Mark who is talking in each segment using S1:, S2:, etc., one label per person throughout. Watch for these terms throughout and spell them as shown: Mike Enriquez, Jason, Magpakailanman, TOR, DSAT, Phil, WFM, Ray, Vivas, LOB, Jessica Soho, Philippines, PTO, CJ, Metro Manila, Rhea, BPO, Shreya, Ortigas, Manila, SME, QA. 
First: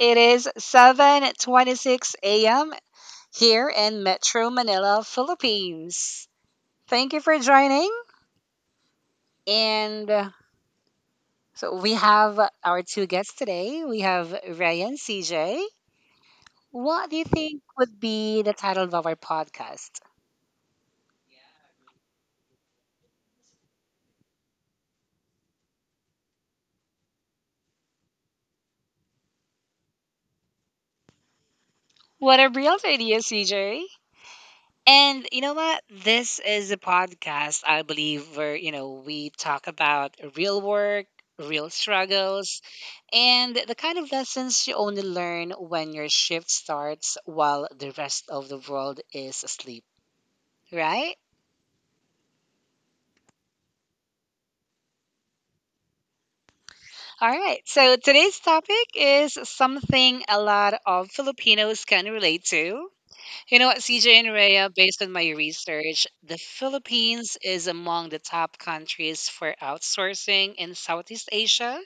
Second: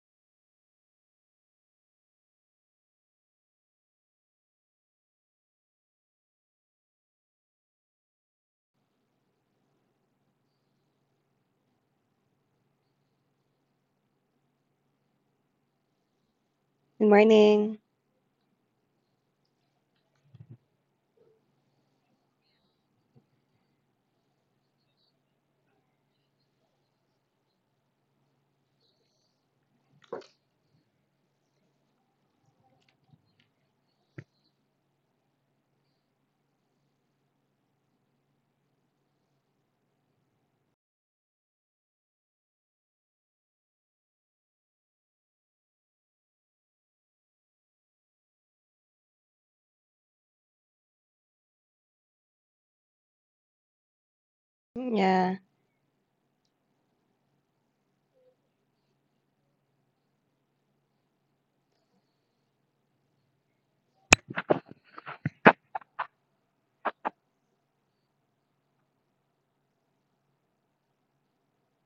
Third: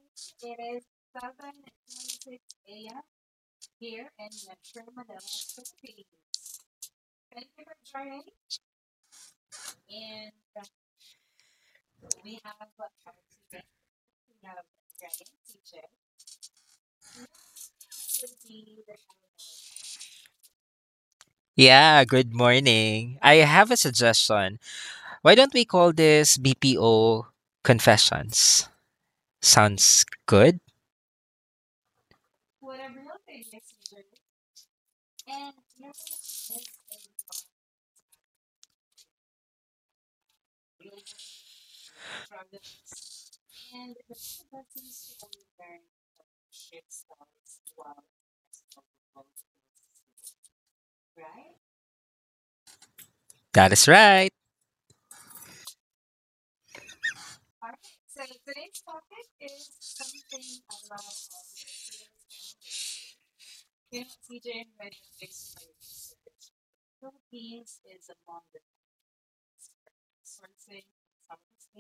S1: It is 7:26 a.m. here in Metro Manila, Philippines. Thank you for joining. And so we have our two guests today. We have Ray and CJ.
S2: Good
S1: What do you think
S2: morning.
S1: would be the title of our podcast?
S3: Yeah, good morning. I have a suggestion. Why don't we call this BPO Confessions? Sounds good.
S1: What are real ideas, CJ? And you know what? This is a podcast, I believe, where, you know, we talk about real work, real struggles, and the kind of lessons you only learn when your shift starts while the rest of the world is asleep. Right?
S3: That is right.
S2: Yeah.
S1: All right. So today's topic is something a lot of Filipinos can relate to. You know what, CJ and Rhea, based on my research, the Philippines is among the top countries for outsourcing in Southeast Asia,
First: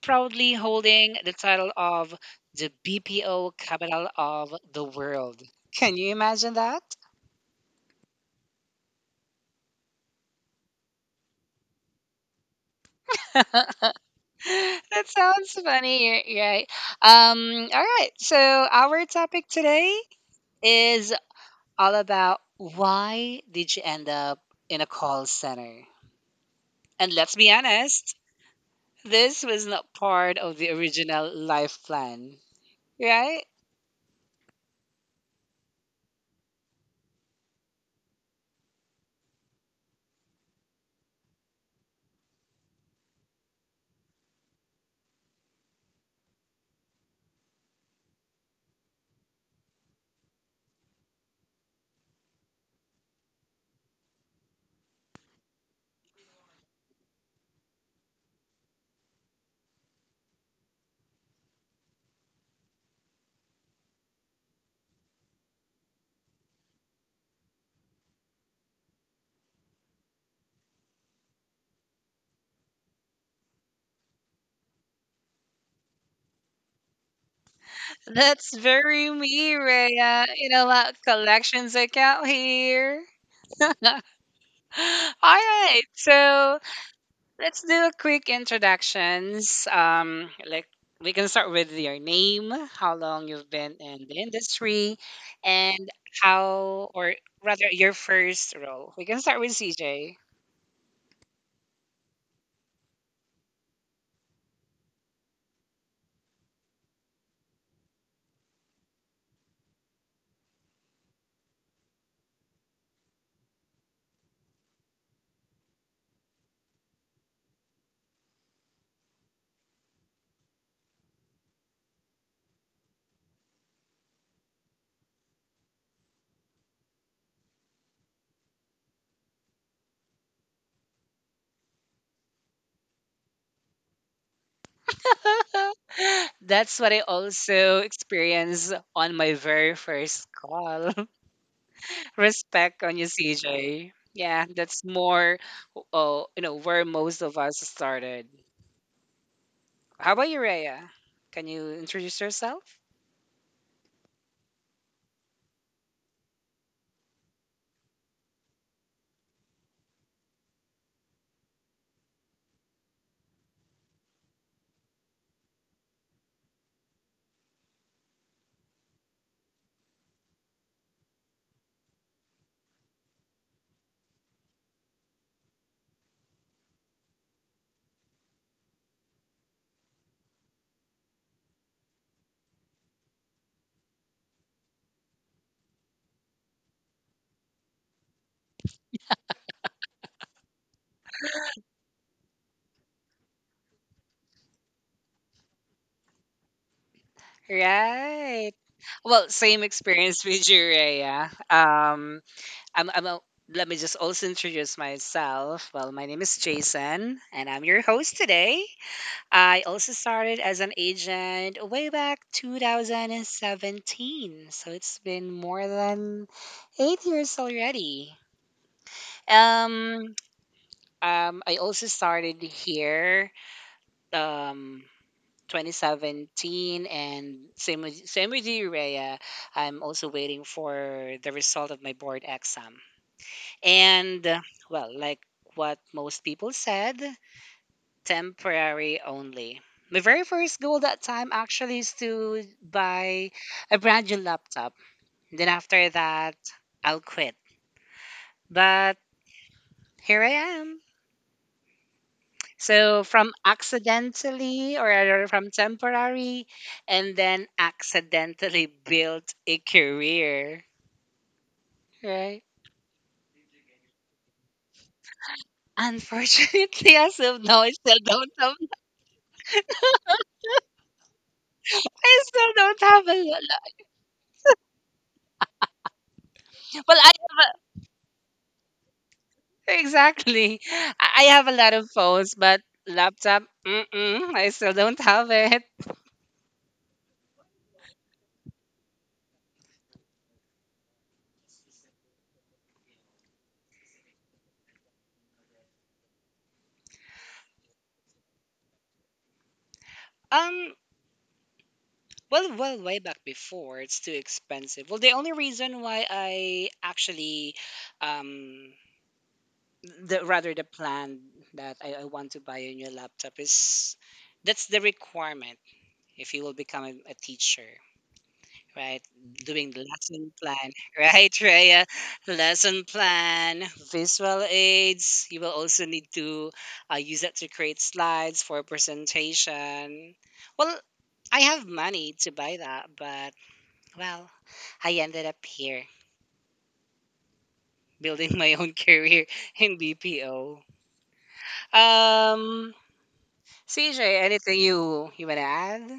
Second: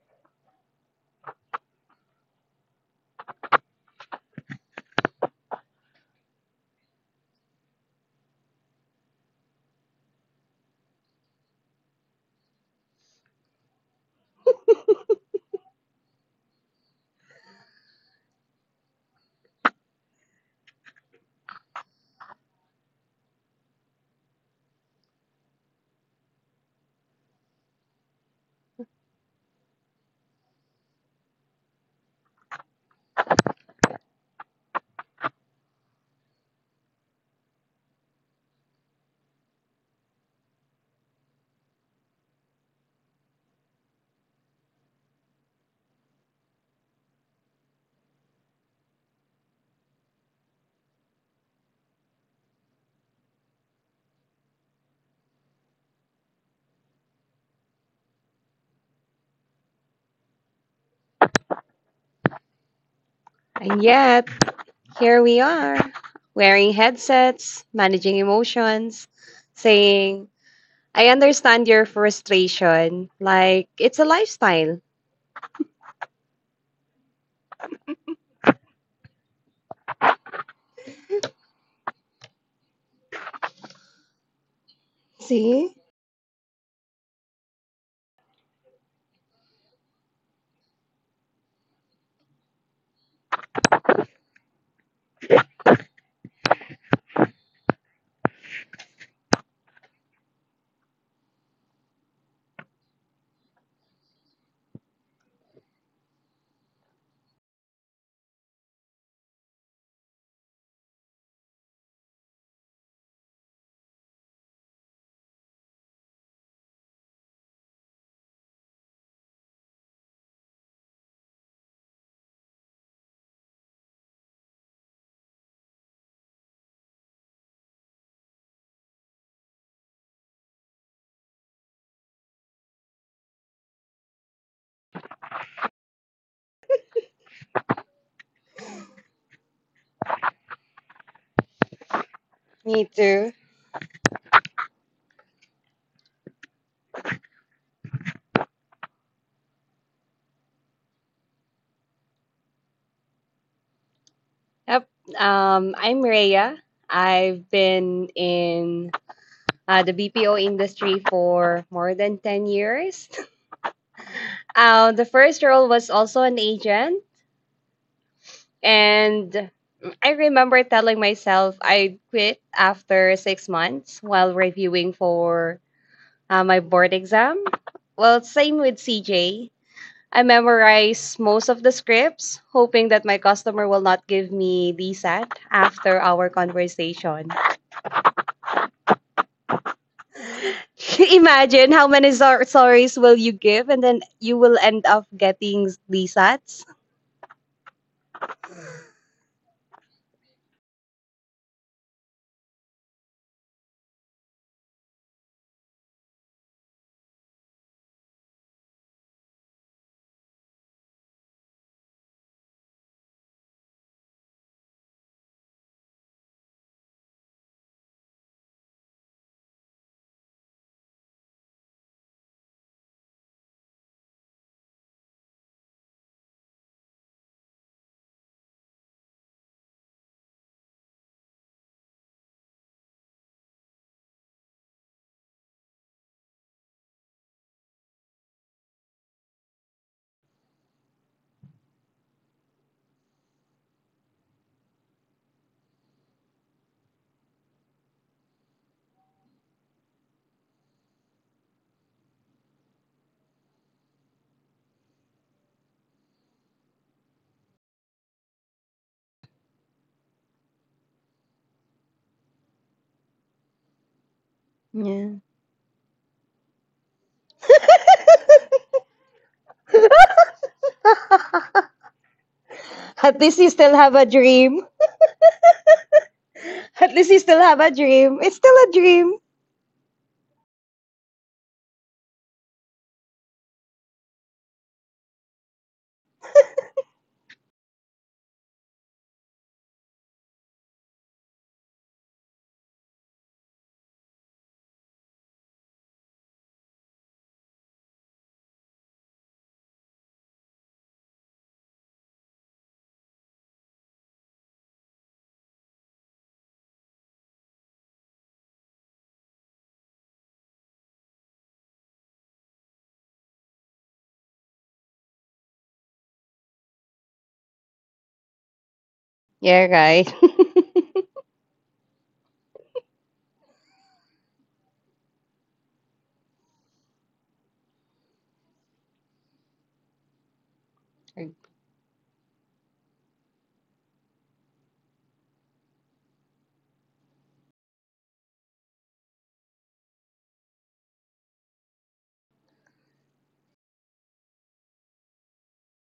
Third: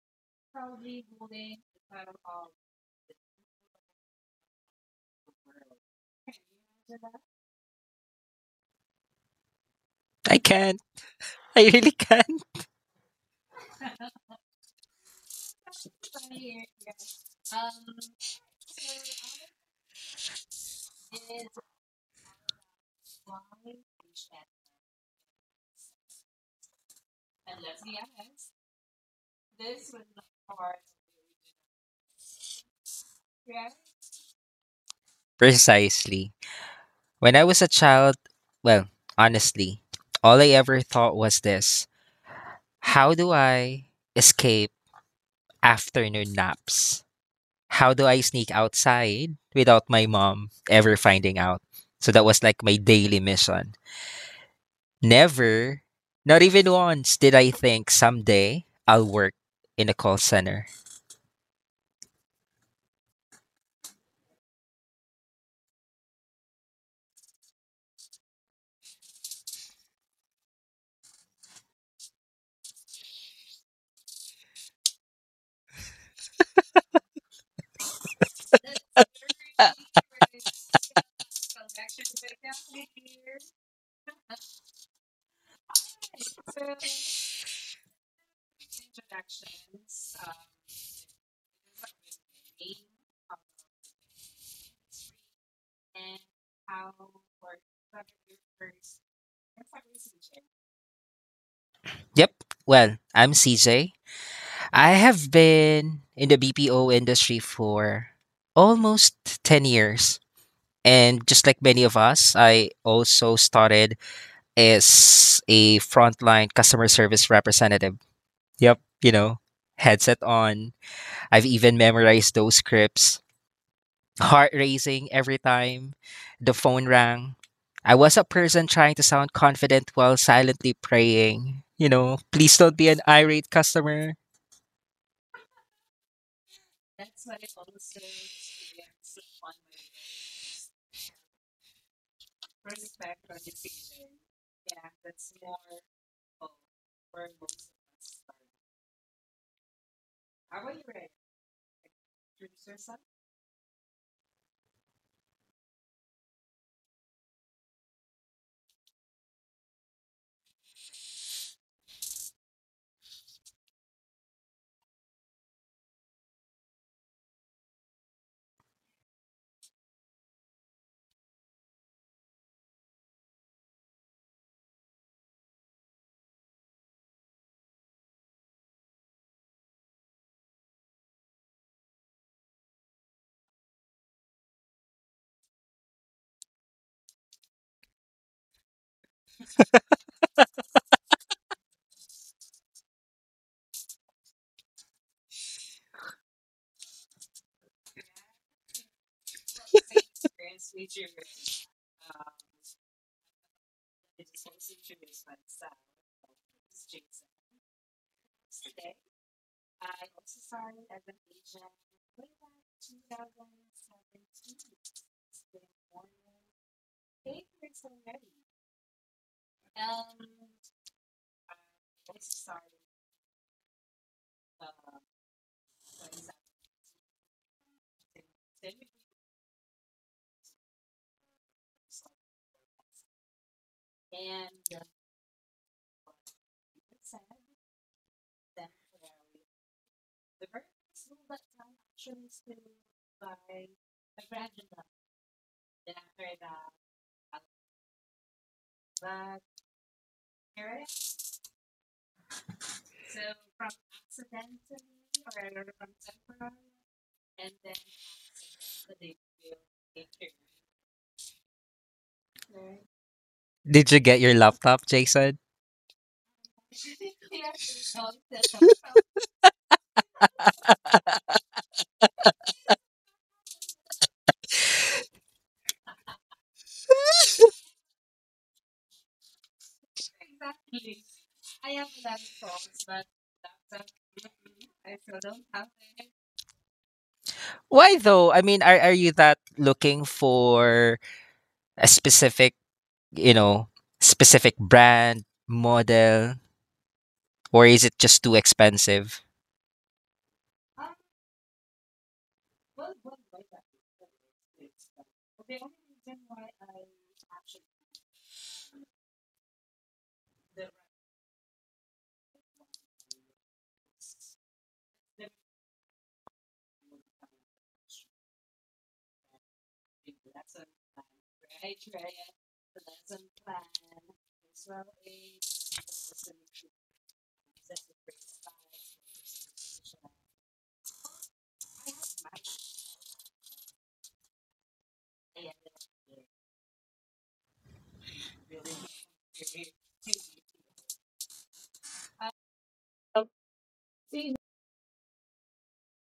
S1: proudly holding the title of the BPO capital of the world. Can you imagine that?
S3: I can. I really can.
S1: That sounds funny, right? All right, so our topic today is all about why did you end up in a call center? And let's be honest, this was not part of the original life plan, right?
S3: Precisely. When I was a child, well, honestly, all I ever thought was this: how do I escape afternoon naps? How do I sneak outside without my mom ever finding out? So that was like my daily mission. Never, not even once did I think someday I'll work in a call center.
S2: And yet, here we are, wearing headsets, managing emotions, saying, I understand your frustration. Like, it's a lifestyle.
S1: That's very me, Rhea. You know what? Collections account here. All
S2: See?
S1: right, so let's do a quick introductions. Like we can start with your name, how long you've been in the industry, and how, or rather, your first role. We can start with CJ.
S3: Yep. Well, I'm CJ. I have been in the BPO industry for almost 10 years. And just like many of us, I also started as a frontline customer service representative. Yep. You know, headset on. I've even memorized those scripts, heart racing every time the phone rang. I was a person trying to sound confident while silently praying, please don't be an irate customer.
S1: That's what I also experienced on my very first call.
S2: Me
S1: Respect on you,
S2: too.
S1: CJ. Yeah, that's more, oh, you know, where most of us started. How about you, Rhea? Can you introduce yourself?
S2: Yep. I'm Rhea. I've been in the BPO industry for more than 10 years. The first role was also an agent. And I remember telling myself I'd quit after 6 months while reviewing for my board exam. Well, same with CJ. I memorized most of the scripts, hoping that my customer will not give me DSAT after our conversation. Imagine how many sorries will you give, and then you will end up getting DSATs.
S1: Right. Well, same experience with you, Rhea. I'm, I'm a, let me just also introduce myself. Well, my name is Jason, and I'm your host today. I also started as an agent way back 2017, so it's been more than 8 years already. Um, I also started here, um, 2017, and same with you, Rhea. I'm also waiting for the result of my board exam. And well, like what most people said, temporary only. My very first goal that time actually is to buy a brand new laptop. Then after that, I'll quit. But here I am. So from accidentally or rather from temporary and then accidentally built a career, right?
S3: Did you get your laptop,
S2: Yeah.
S3: Jason?
S1: Unfortunately, as of now, I still don't have
S2: At
S1: a
S2: least
S1: lot.
S2: you still have a dream. At
S1: Well,
S2: least
S1: I
S2: you still have a dream. It's still a dream.
S1: exactly. I have a lot of phones, but laptop, mm-mm, I still don't have it.
S3: Why though? I mean, are you that looking for a specific, you know, specific brand, model, or is it just too expensive?
S1: Um, well, way back before, it's too expensive. Well, the only reason why I actually um the rather the plan that I want to buy a new laptop is that's the requirement if you will become ,a teacher, right?
S2: Yeah,
S1: Doing the
S2: right.
S1: lesson plan, right, Rhea? Lesson plan, visual aids, you will also need to use that to create slides for presentation. Well, I have money to buy that, but well, I ended up here building my own career in BPO. um CJ, anything you wanna add?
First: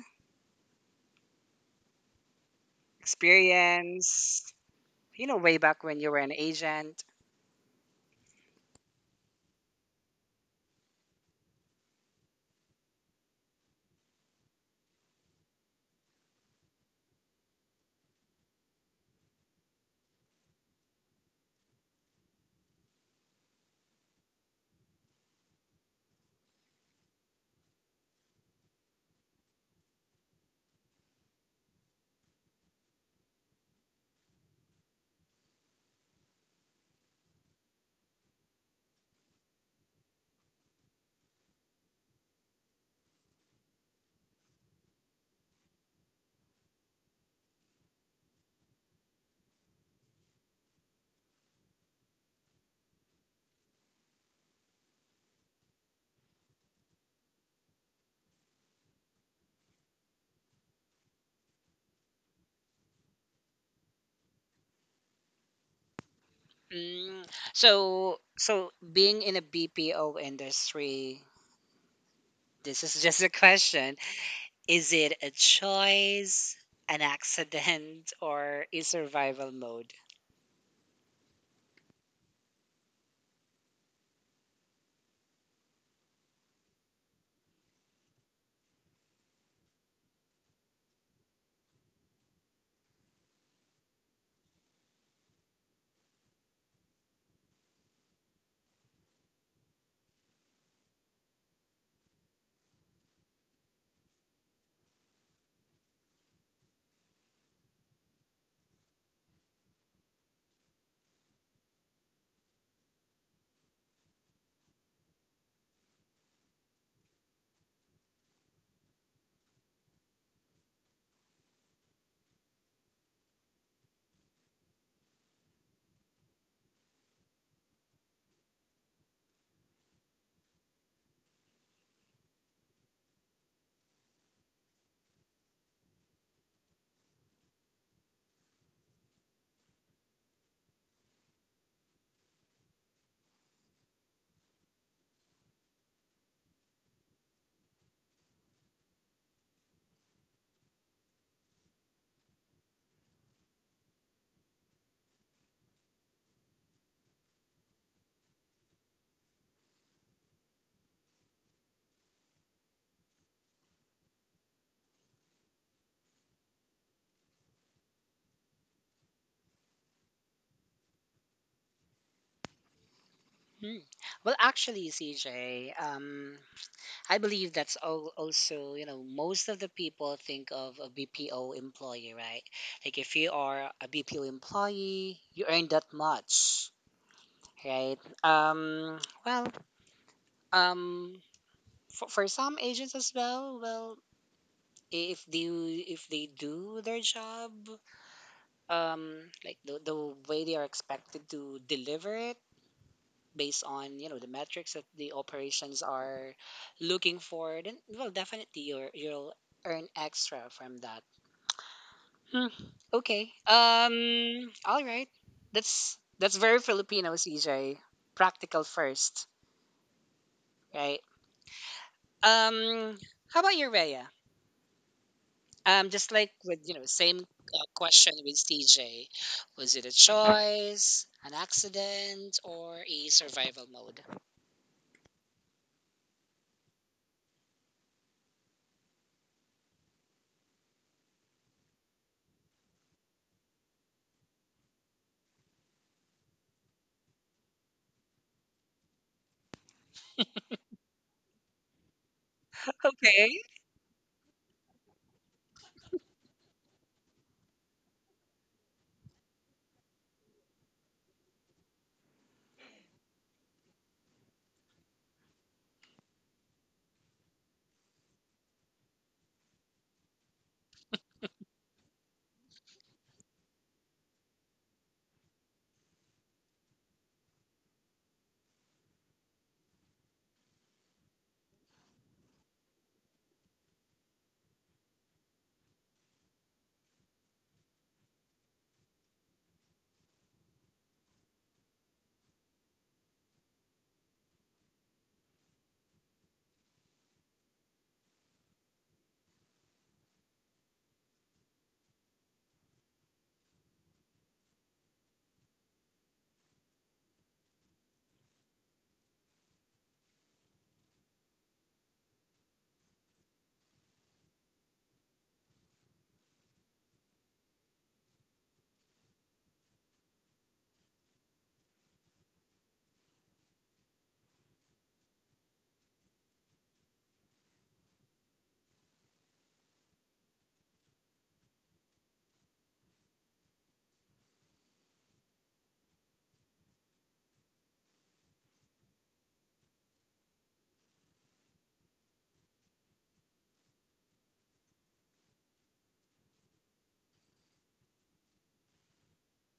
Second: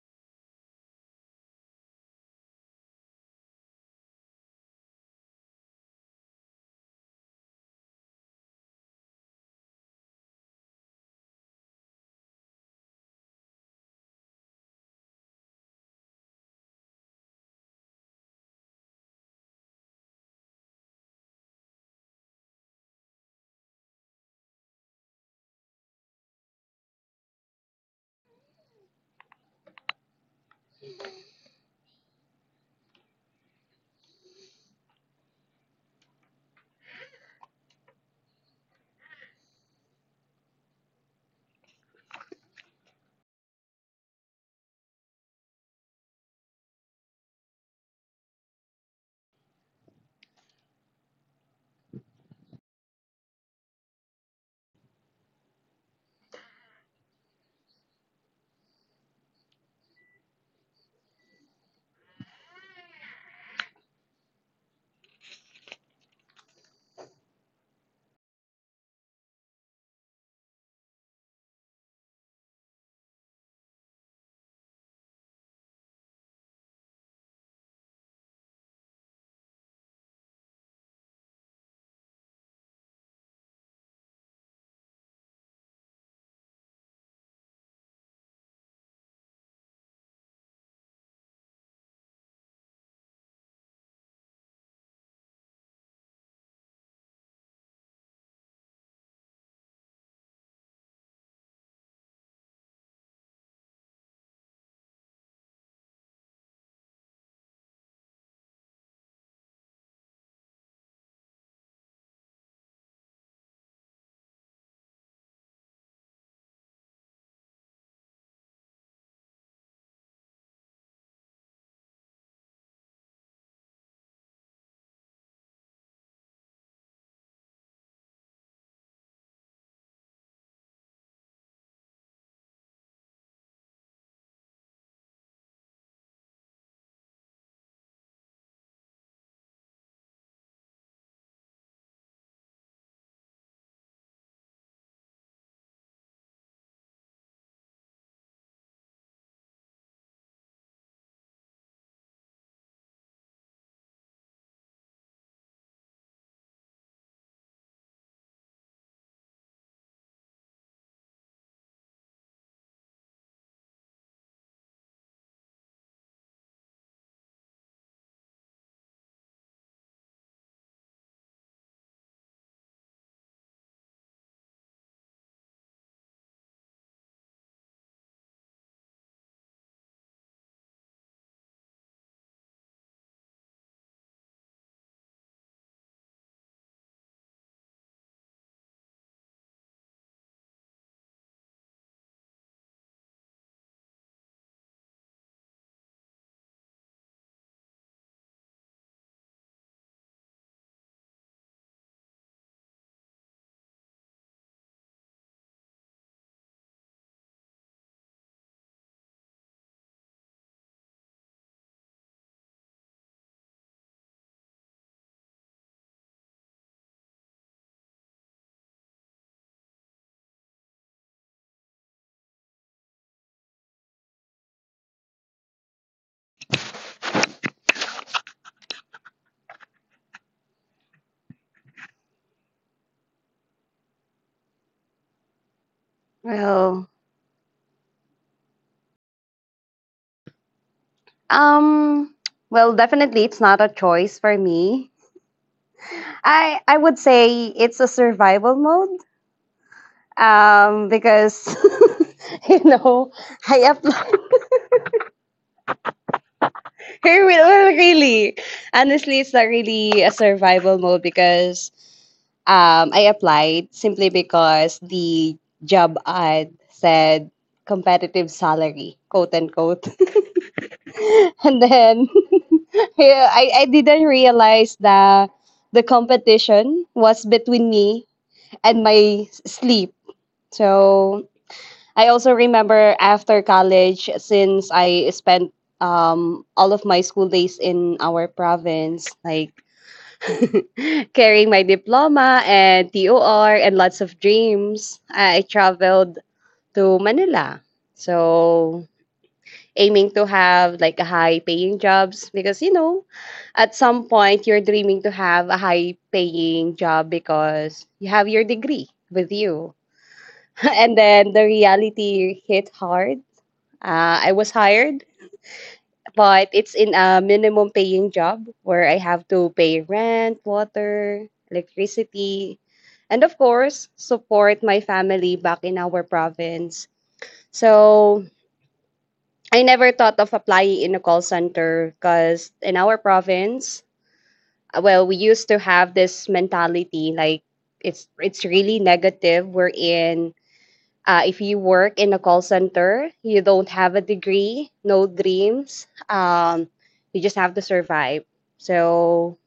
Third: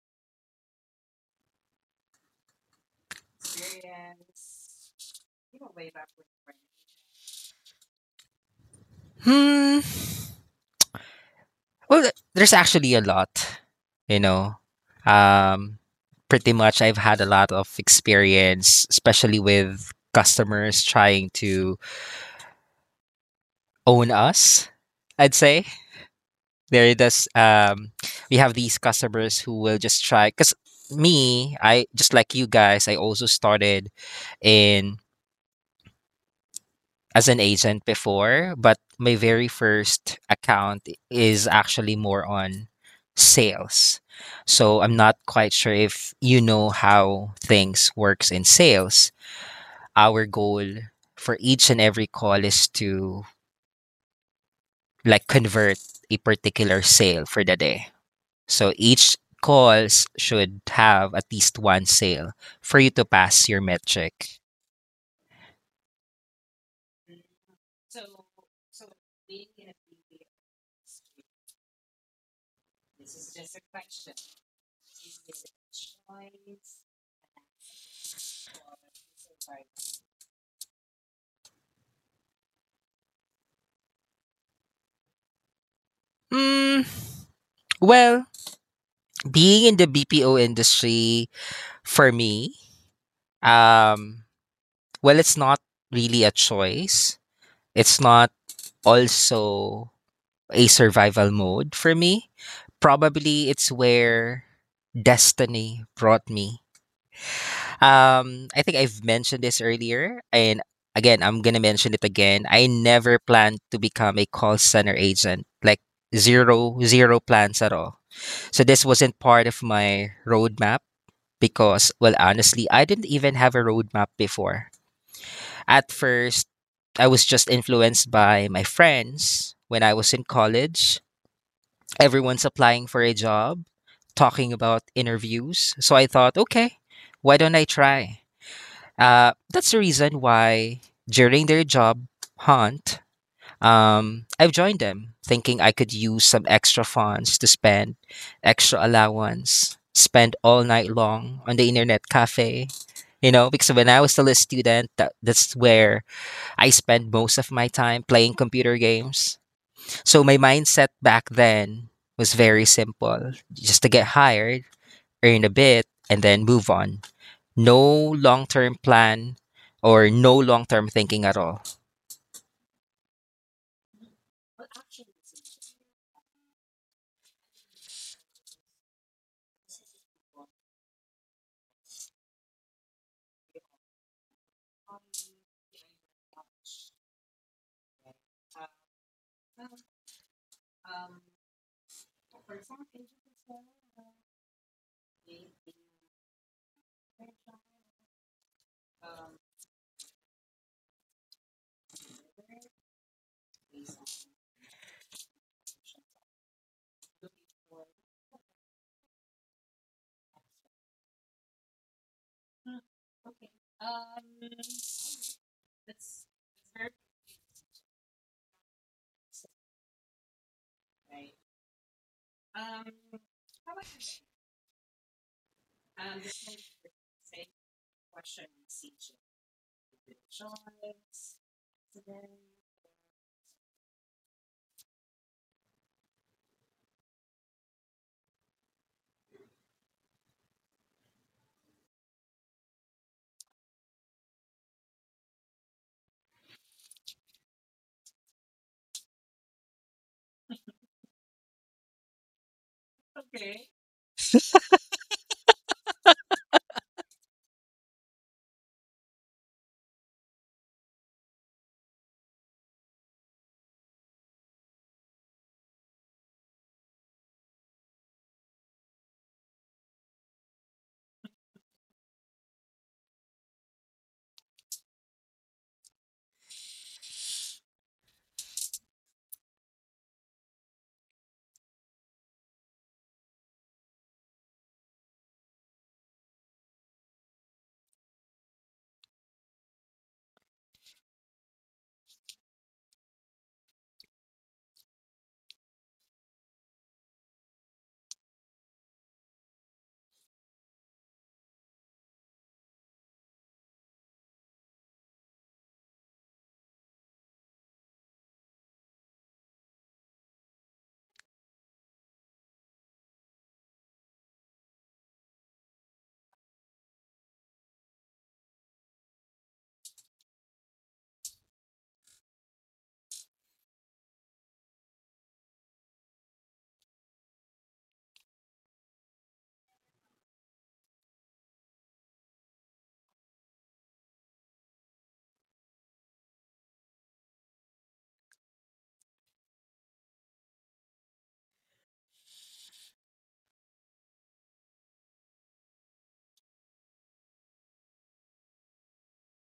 S1: Experience? You know, way back when you were an agent.
S3: Hmm, Well, there's actually a lot, you know. Um, Pretty much, I've had a lot of experience, especially with customers trying to own us. I'd say there does. We have these customers who will just try. Cause me, I just like you guys. I also started in as an agent before, but my very first account is actually more on sales. So I'm not quite sure if you know how things works in sales. Our goal for each and every call is to like convert a particular sale for the day. So each calls should have at least one sale for you to pass your metric.
S1: Mm. So being in a BPO industry, this is just a question. Is it a choice, an accident, or a survival mode?
S3: Mm, well, being in the BPO industry for me. Um, well, it's not really a choice. It's not also a survival mode for me. Probably it's where destiny brought me. I think I've mentioned this earlier, and again, I'm gonna mention it again. I never planned to become a call center agent, like zero, zero plans at all. So this wasn't part of my roadmap because, well, honestly, I didn't even have a roadmap before. At first, I was just influenced by my friends when I was in college. Everyone's applying for a job, talking about interviews. So I thought, okay, why don't I try? That's the reason why during their job hunt, I've joined them thinking I could use some extra funds to spend, extra allowance, spend all night long on the internet cafe. You know, because when I was still a student, that's where I spend most of my time playing computer games. So my mindset back then was very simple, just to get hired, earn a bit, and then move on. No long term plan or no long term thinking at all.
S1: Hmm. Well, actually, CJ, I believe that's all also, you know, most of the people think of a BPO employee, right? Like if you are a BPO employee, you earn that much, right? Um, well, um, for some agents as well, well, if they do their job, like the way they are expected to deliver it, based on you know the metrics that the operations are looking for, then well, definitely you'll earn extra from that. Hmm, okay, all right, that's very Filipino, CJ. Practical first, right? um how about your Rhea? Just like with, you know, same question with CJ, was it a choice, an accident, or a survival mode?
S2: Well, um, well, definitely it's not a choice for me. I would say it's a survival mode. Because you know
S1: Okay.
S2: I applied. Well, really, honestly, it's not really a survival mode because I applied simply because the job ad said competitive salary, quote unquote. And then yeah, I didn't realize that the competition was between me and my sleep. So I also remember after college, since I spent all of my school days in our province, like, carrying my diploma and TOR and lots of dreams, I traveled to Manila. So aiming to have like a high paying jobs because at some point you're dreaming to have a high paying job because you have your degree with you. And then the reality hit hard. I was hired, but it's in a minimum paying job where I have to pay rent, water, electricity, and of course support my family back in our province. So I never thought of applying in a call center because in our province, well, we used to have this mentality, like, it's really negative. We're in If you work in a call center, you don't have a degree, no dreams. You just have to survive. So,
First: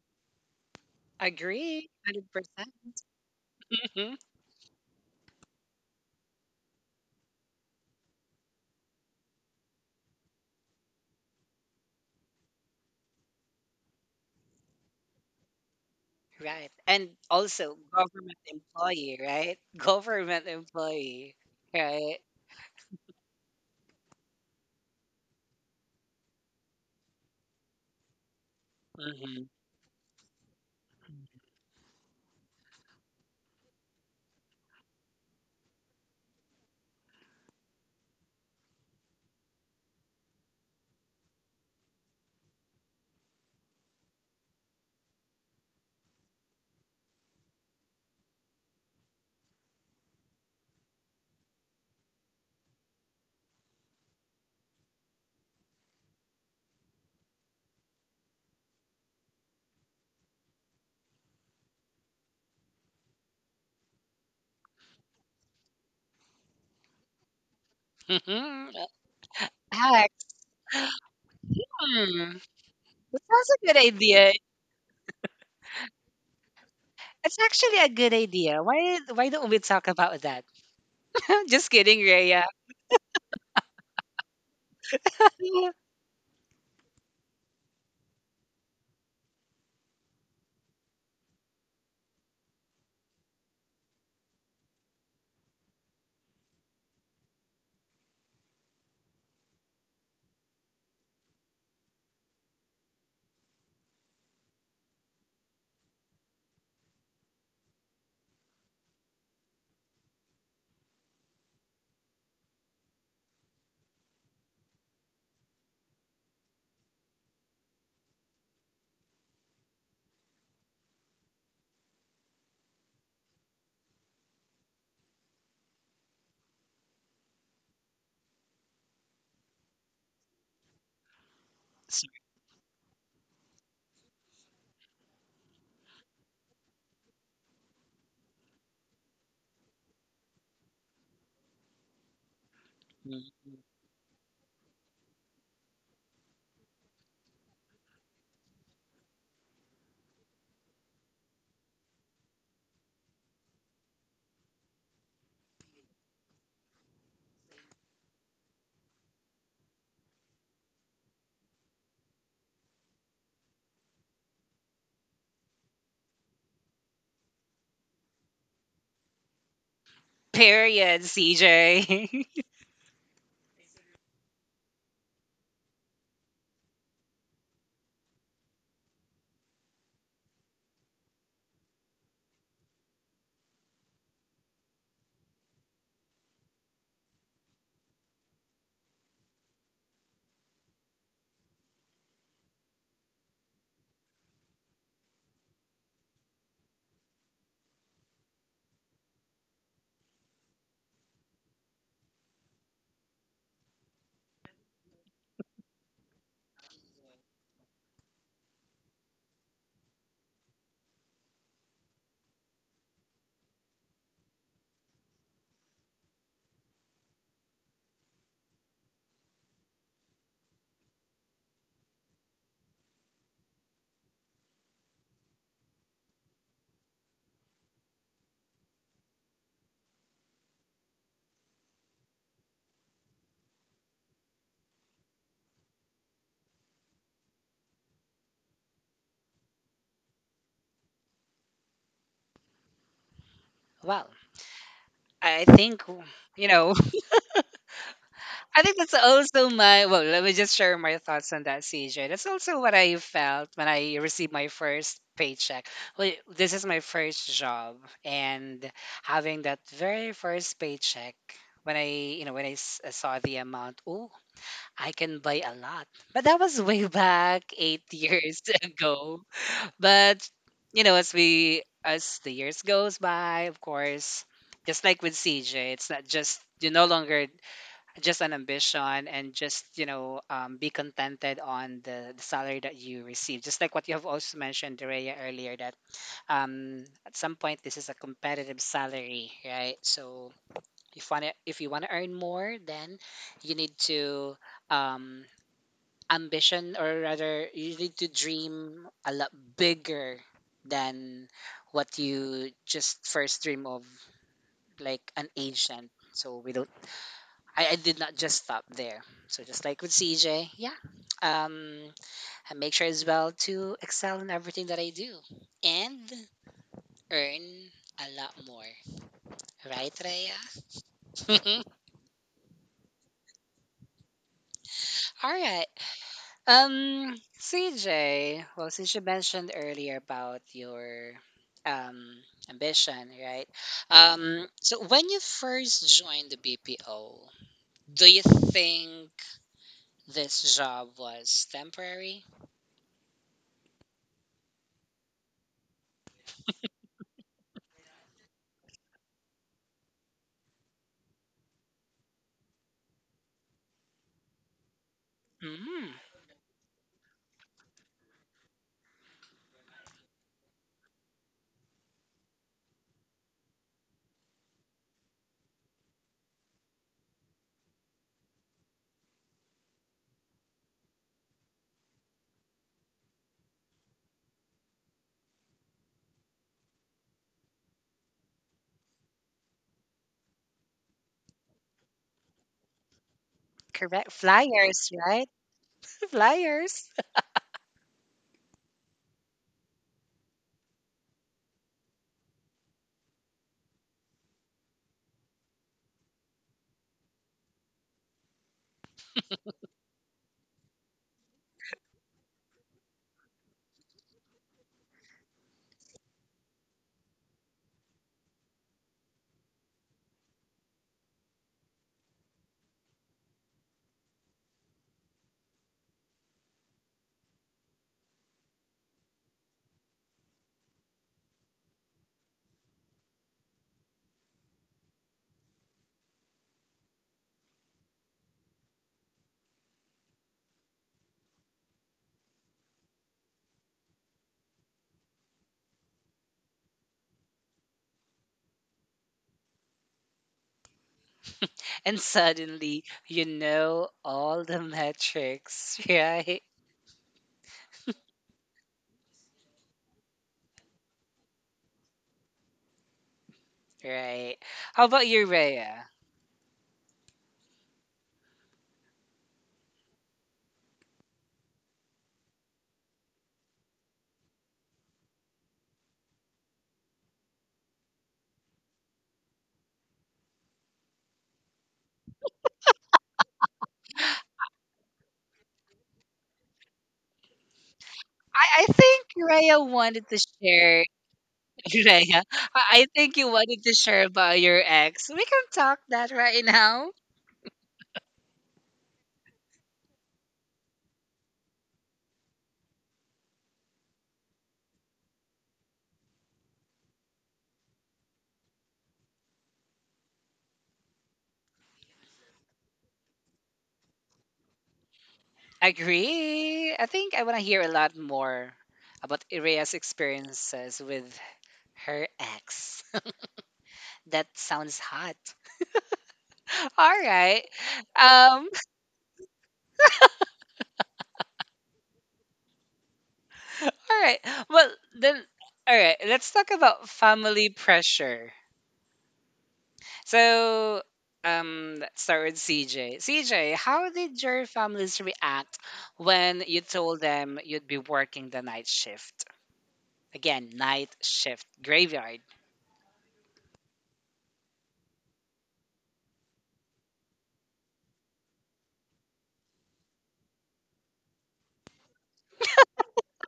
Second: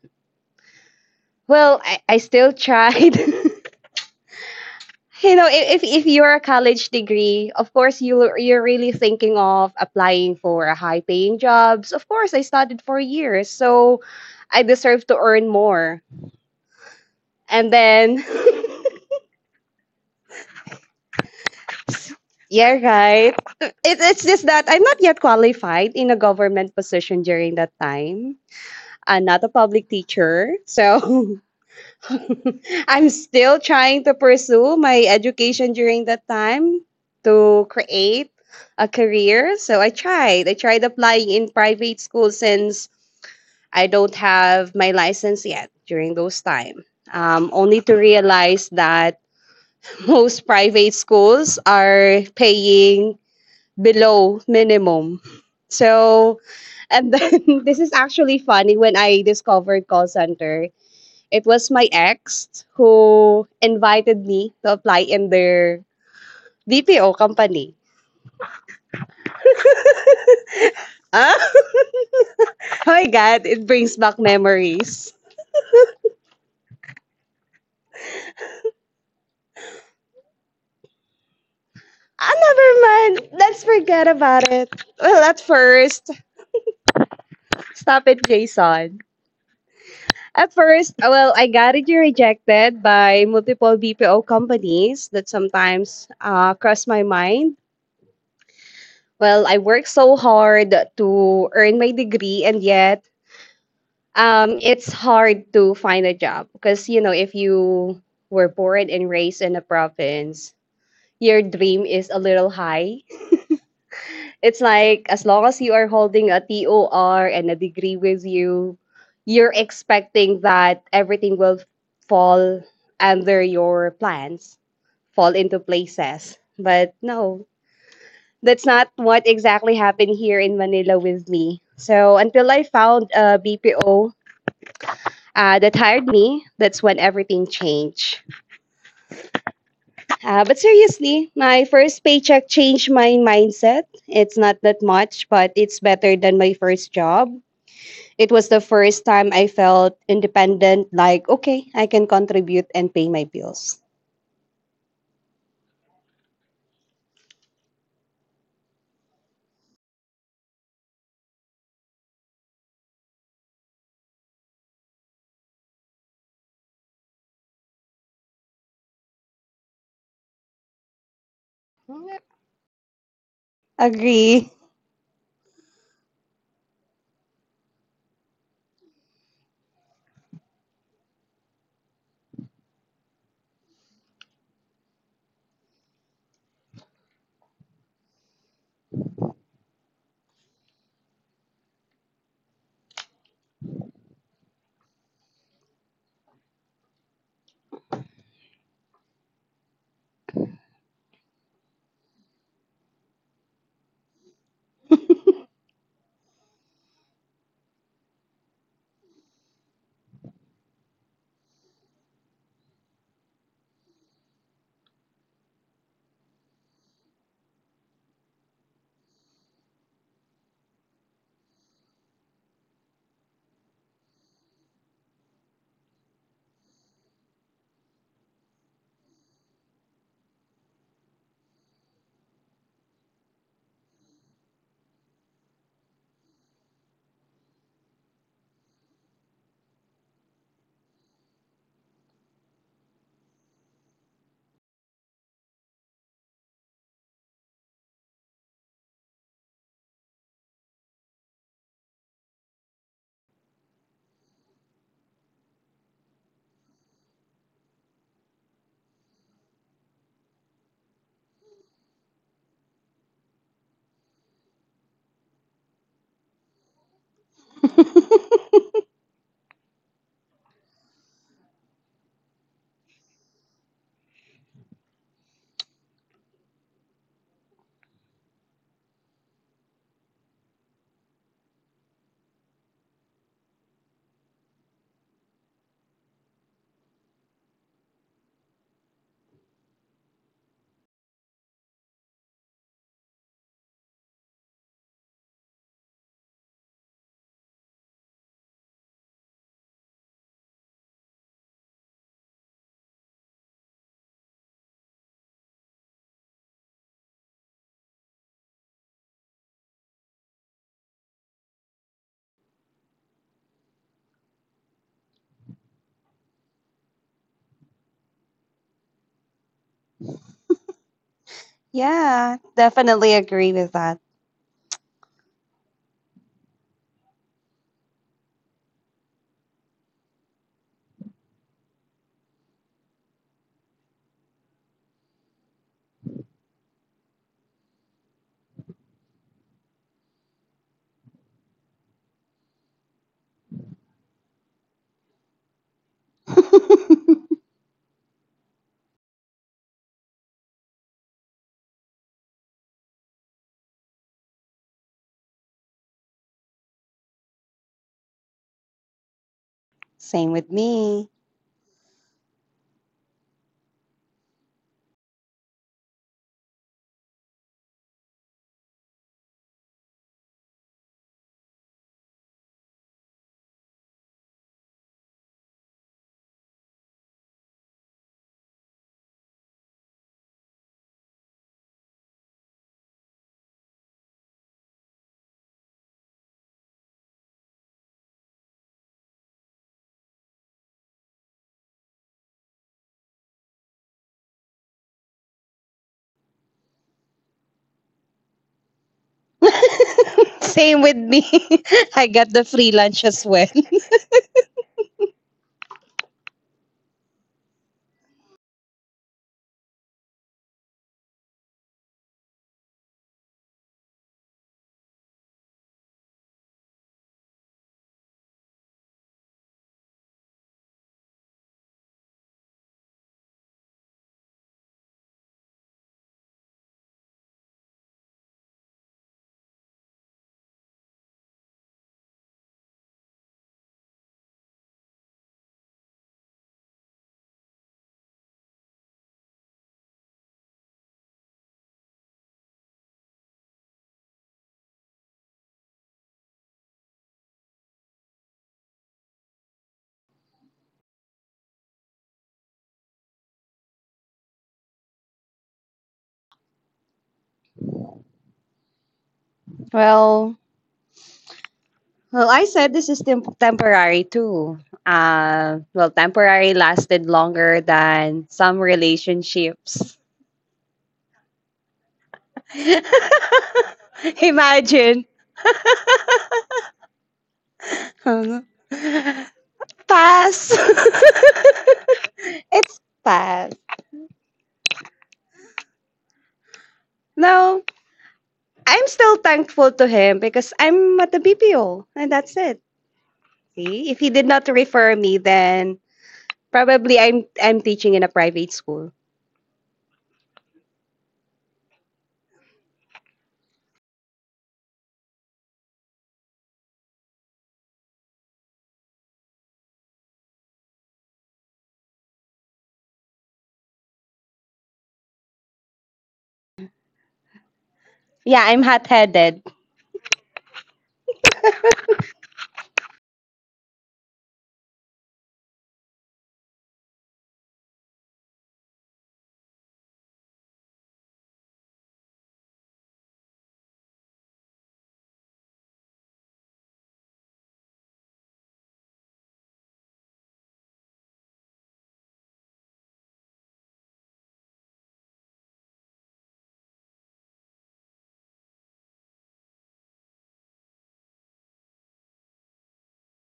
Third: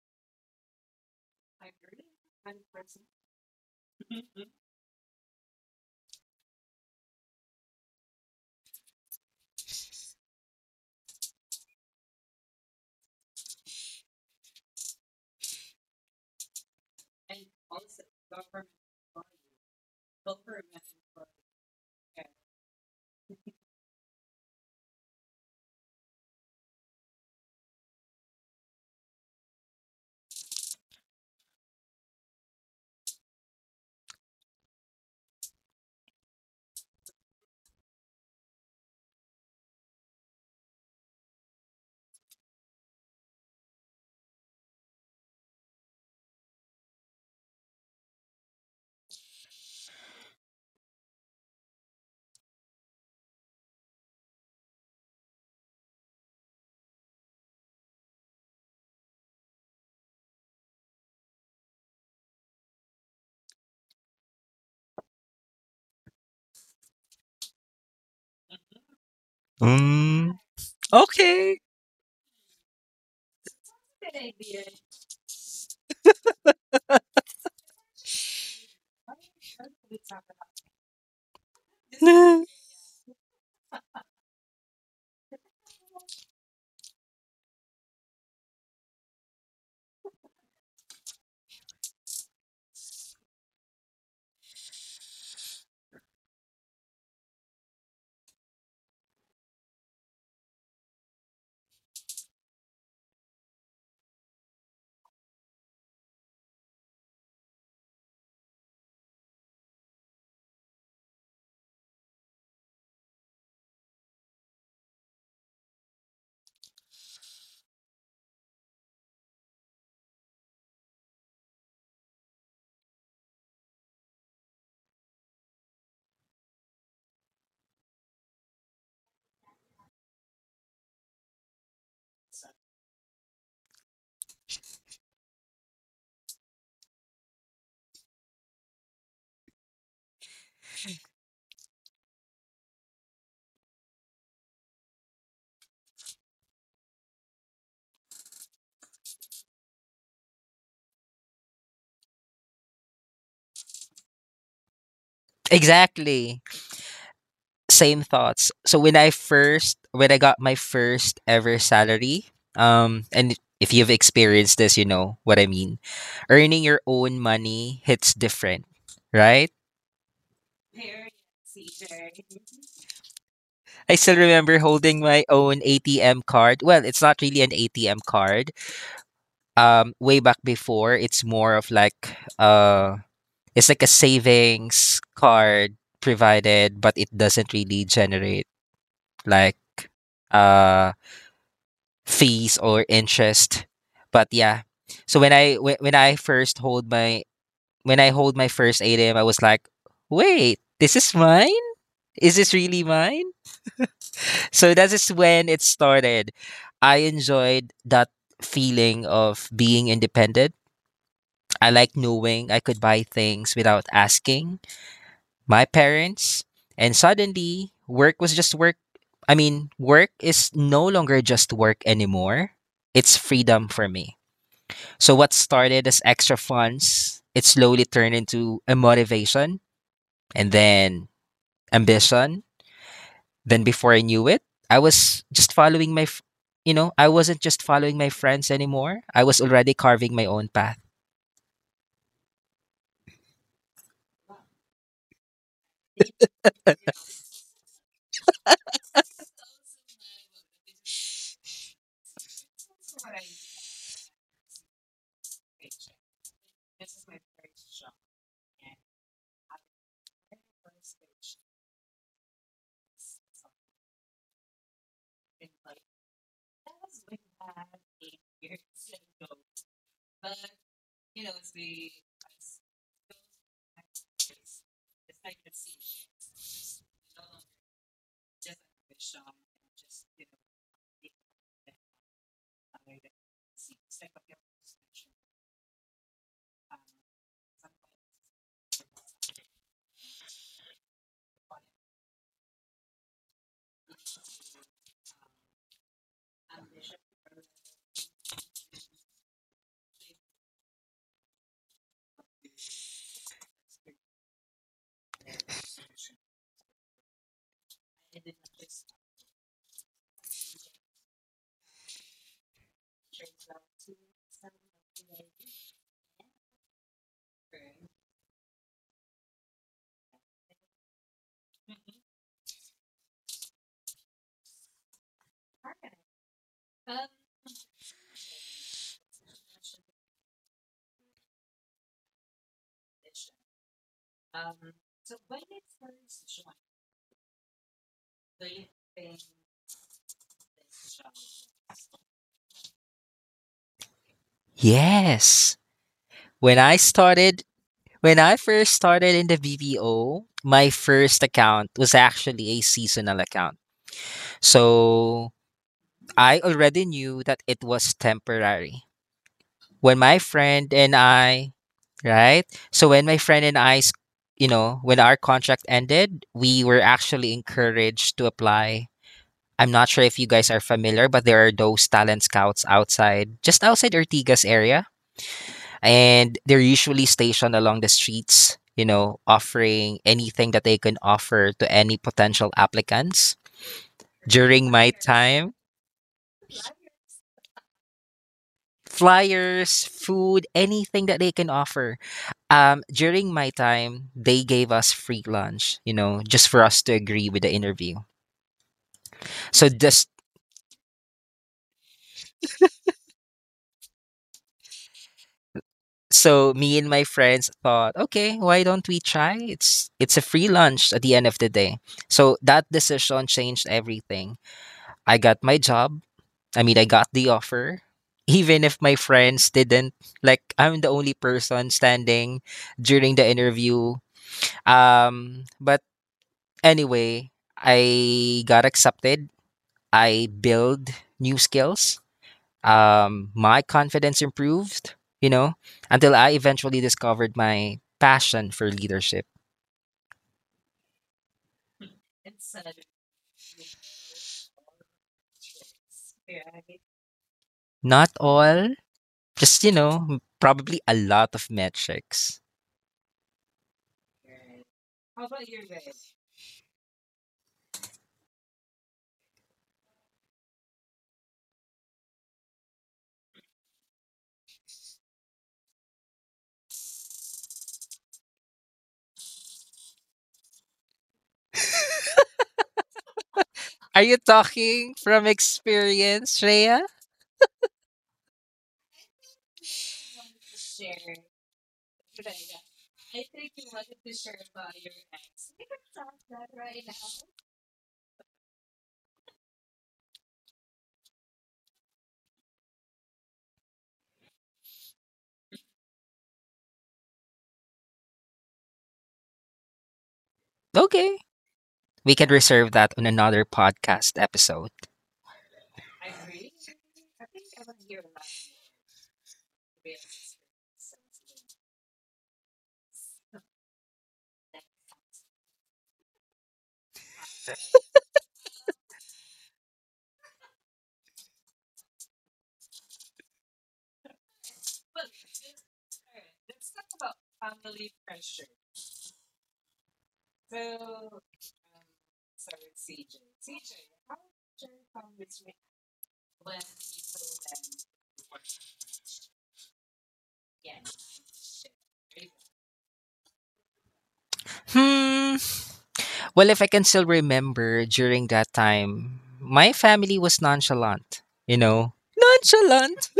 S2: well,
S1: Agree.
S2: I still tried.
S1: 100%.
S2: you know, i- if you're a college degree, of course you're really thinking of applying for a high paying jobs. Of course, I studied for years, so I deserve to earn more.
S1: Right. And
S2: And
S1: also
S2: then,
S1: government employee, right? Government employee, right?
S2: yeah, right. It's just that I'm not yet qualified in a government position during that time. I'm
S1: Mm-hmm.
S2: not a public teacher, so I'm still trying to pursue my education during that time to create a career. So I tried. I tried applying in private school since I don't have my license yet during those time. Only to realize that most private schools are paying below minimum. So, and then, this is actually funny when I discovered call center. It was my ex who invited me to apply in their BPO company.
S1: Hacks.
S3: Mm,
S2: Ah,
S3: okay.
S2: oh
S1: Hmm.
S2: my
S1: That
S2: God,
S1: sounds a
S2: it
S1: good
S2: brings back
S1: idea.
S2: memories.
S1: It's actually a good idea. Why don't we talk about that? Just kidding,
S2: Ah,
S1: Rhea.
S2: never mind. Let's forget about it. Well, at first, stop it, Jason. At first, well, I got it rejected by multiple BPO companies that sometimes cross my mind. Well, I worked so hard to earn my degree, and yet, it's hard to find a job because, you know, if you were born and raised in a province, your dream is a little high. It's like, as long as you are holding a TOR and a degree with you, you're expecting that everything will fall under your plans, fall into places. But no, that's not what exactly happened here in Manila with me. So
S1: Sorry.
S2: until I found a BPO that hired me, that's when everything changed. But seriously, my first paycheck changed my
S1: Mhm.
S2: mindset. It's not that much, but it's better than my first job. It was the first time I felt independent, like, okay, I can contribute and pay my bills.
S3: Exactly. Same thoughts. So when I first, when I got my first ever salary, and if you've experienced this, you know what I mean. Earning your own money hits different, right?
S1: Period, CJ.
S3: I still
S2: Agree.
S3: remember holding my own ATM card. Well, it's not really an ATM card. Way back before, it's more of like uh it's like a savings card provided, but it doesn't really generate like uh fees or interest. But yeah, so when I first hold my, when I hold my first ATM, I was like, wait, this is mine. Is this really mine? So that is when it started. I enjoyed that feeling of being independent. I like knowing I could buy things without asking my parents. And suddenly, work was just work. I mean, work is no longer just work anymore. It's freedom for me. So what started as extra funds, it slowly turned into a motivation and then ambition. Then before I knew it, I was just following my, f- you know, I wasn't just following my friends anymore. I was already carving my own path.
S1: Well, I think, you know, I think that's also my well, let me just share my thoughts on that, CJ. That's also what I felt when I received my first paycheck. Well, this is my first job, and having that very first paycheck when I, when I saw the amount, oh, I can buy a lot. But that was way back 8 years ago. But, you know, as the years goes by, of course, just like with CJ, it's not just you no longer just an ambition, and just you know, be contented on the salary that you receive, just like what you have also mentioned, Dorea, earlier, that at some point this is a competitive salary, right? So if you want to earn more, then you need to, um, ambition, or rather you need to dream a lot bigger than what you just first dream of, like an agent. So we don't I did not just stop there. So just like with CJ, yeah, um, I make sure as well to excel in everything that I do and earn a lot more. Right, Raya?
S2: Yeah, definitely agree with that.
S1: All right. CJ, well, since you mentioned earlier about your um ambition, right? So when you first joined the BPO, do you think this job was temporary?
S3: Yes. When I started, when I first started in the BPO, my first account was actually a seasonal account. So
S1: Mm.
S3: I already knew that it was temporary. When my
S2: Same with
S3: friend and
S2: me.
S3: I, right? So when my friend and I, you know, when our contract ended, we were actually encouraged to apply. I'm not sure if you guys are familiar, but there are those talent scouts outside, just outside Ortigas area, and they're usually stationed along the streets, you know, offering anything that they can offer to any potential applicants.
S1: Correct.
S3: During my
S1: Flyers, right?
S3: time,
S1: Flyers.
S3: flyers, food, anything that they can offer. During my time, they gave us free lunch, you know, just for us to agree with the interview. So just
S2: Same with me. I got the free lunch as well.
S3: so me and my friends thought, okay, why don't we try? It's a free lunch at the end of the day. So that decision changed everything. I got my job. I mean, I got the offer. Even if my friends didn't, like I'm the only person standing during the interview. But anyway, I got accepted, I build new skills. My confidence improved, you know, until I eventually discovered my passion for leadership.
S1: And suddenly, you know all the metrics, right?
S3: Not all, just, you know, probably a lot of metrics.
S1: Right. How about you, Rhea?
S2: Well, I said this is temporary too. Well, temporary lasted longer than some relationships.
S3: Are you talking
S2: Imagine.
S3: from experience, Shreya?
S1: I think Rhea wanted to
S2: Pass.
S1: share. Rhea, I,
S2: It's
S1: I think you
S2: pass.
S1: wanted to share about your ex. We can talk that right now.
S2: No, I'm still thankful to him because I'm at the BPO and that's it. See, if he did not refer me, then probably I'm teaching in a private school.
S3: Okay. We can reserve that on another podcast episode.
S1: Agree. I think I want to hear a lot more about Rhea's experiences with her ex. That sounds hot. All right.
S2: Yeah,
S1: Um,
S2: I'm hot-headed.
S1: All right. Well, then, all right. Let's talk about family pressure. So, let's start with CJ. CJ, how did your families react when you told them you'd be working the night shift? Again, night shift, graveyard.
S3: Hmm. Well, if I can still remember during that time, my family was nonchalant, you know? Nonchalant?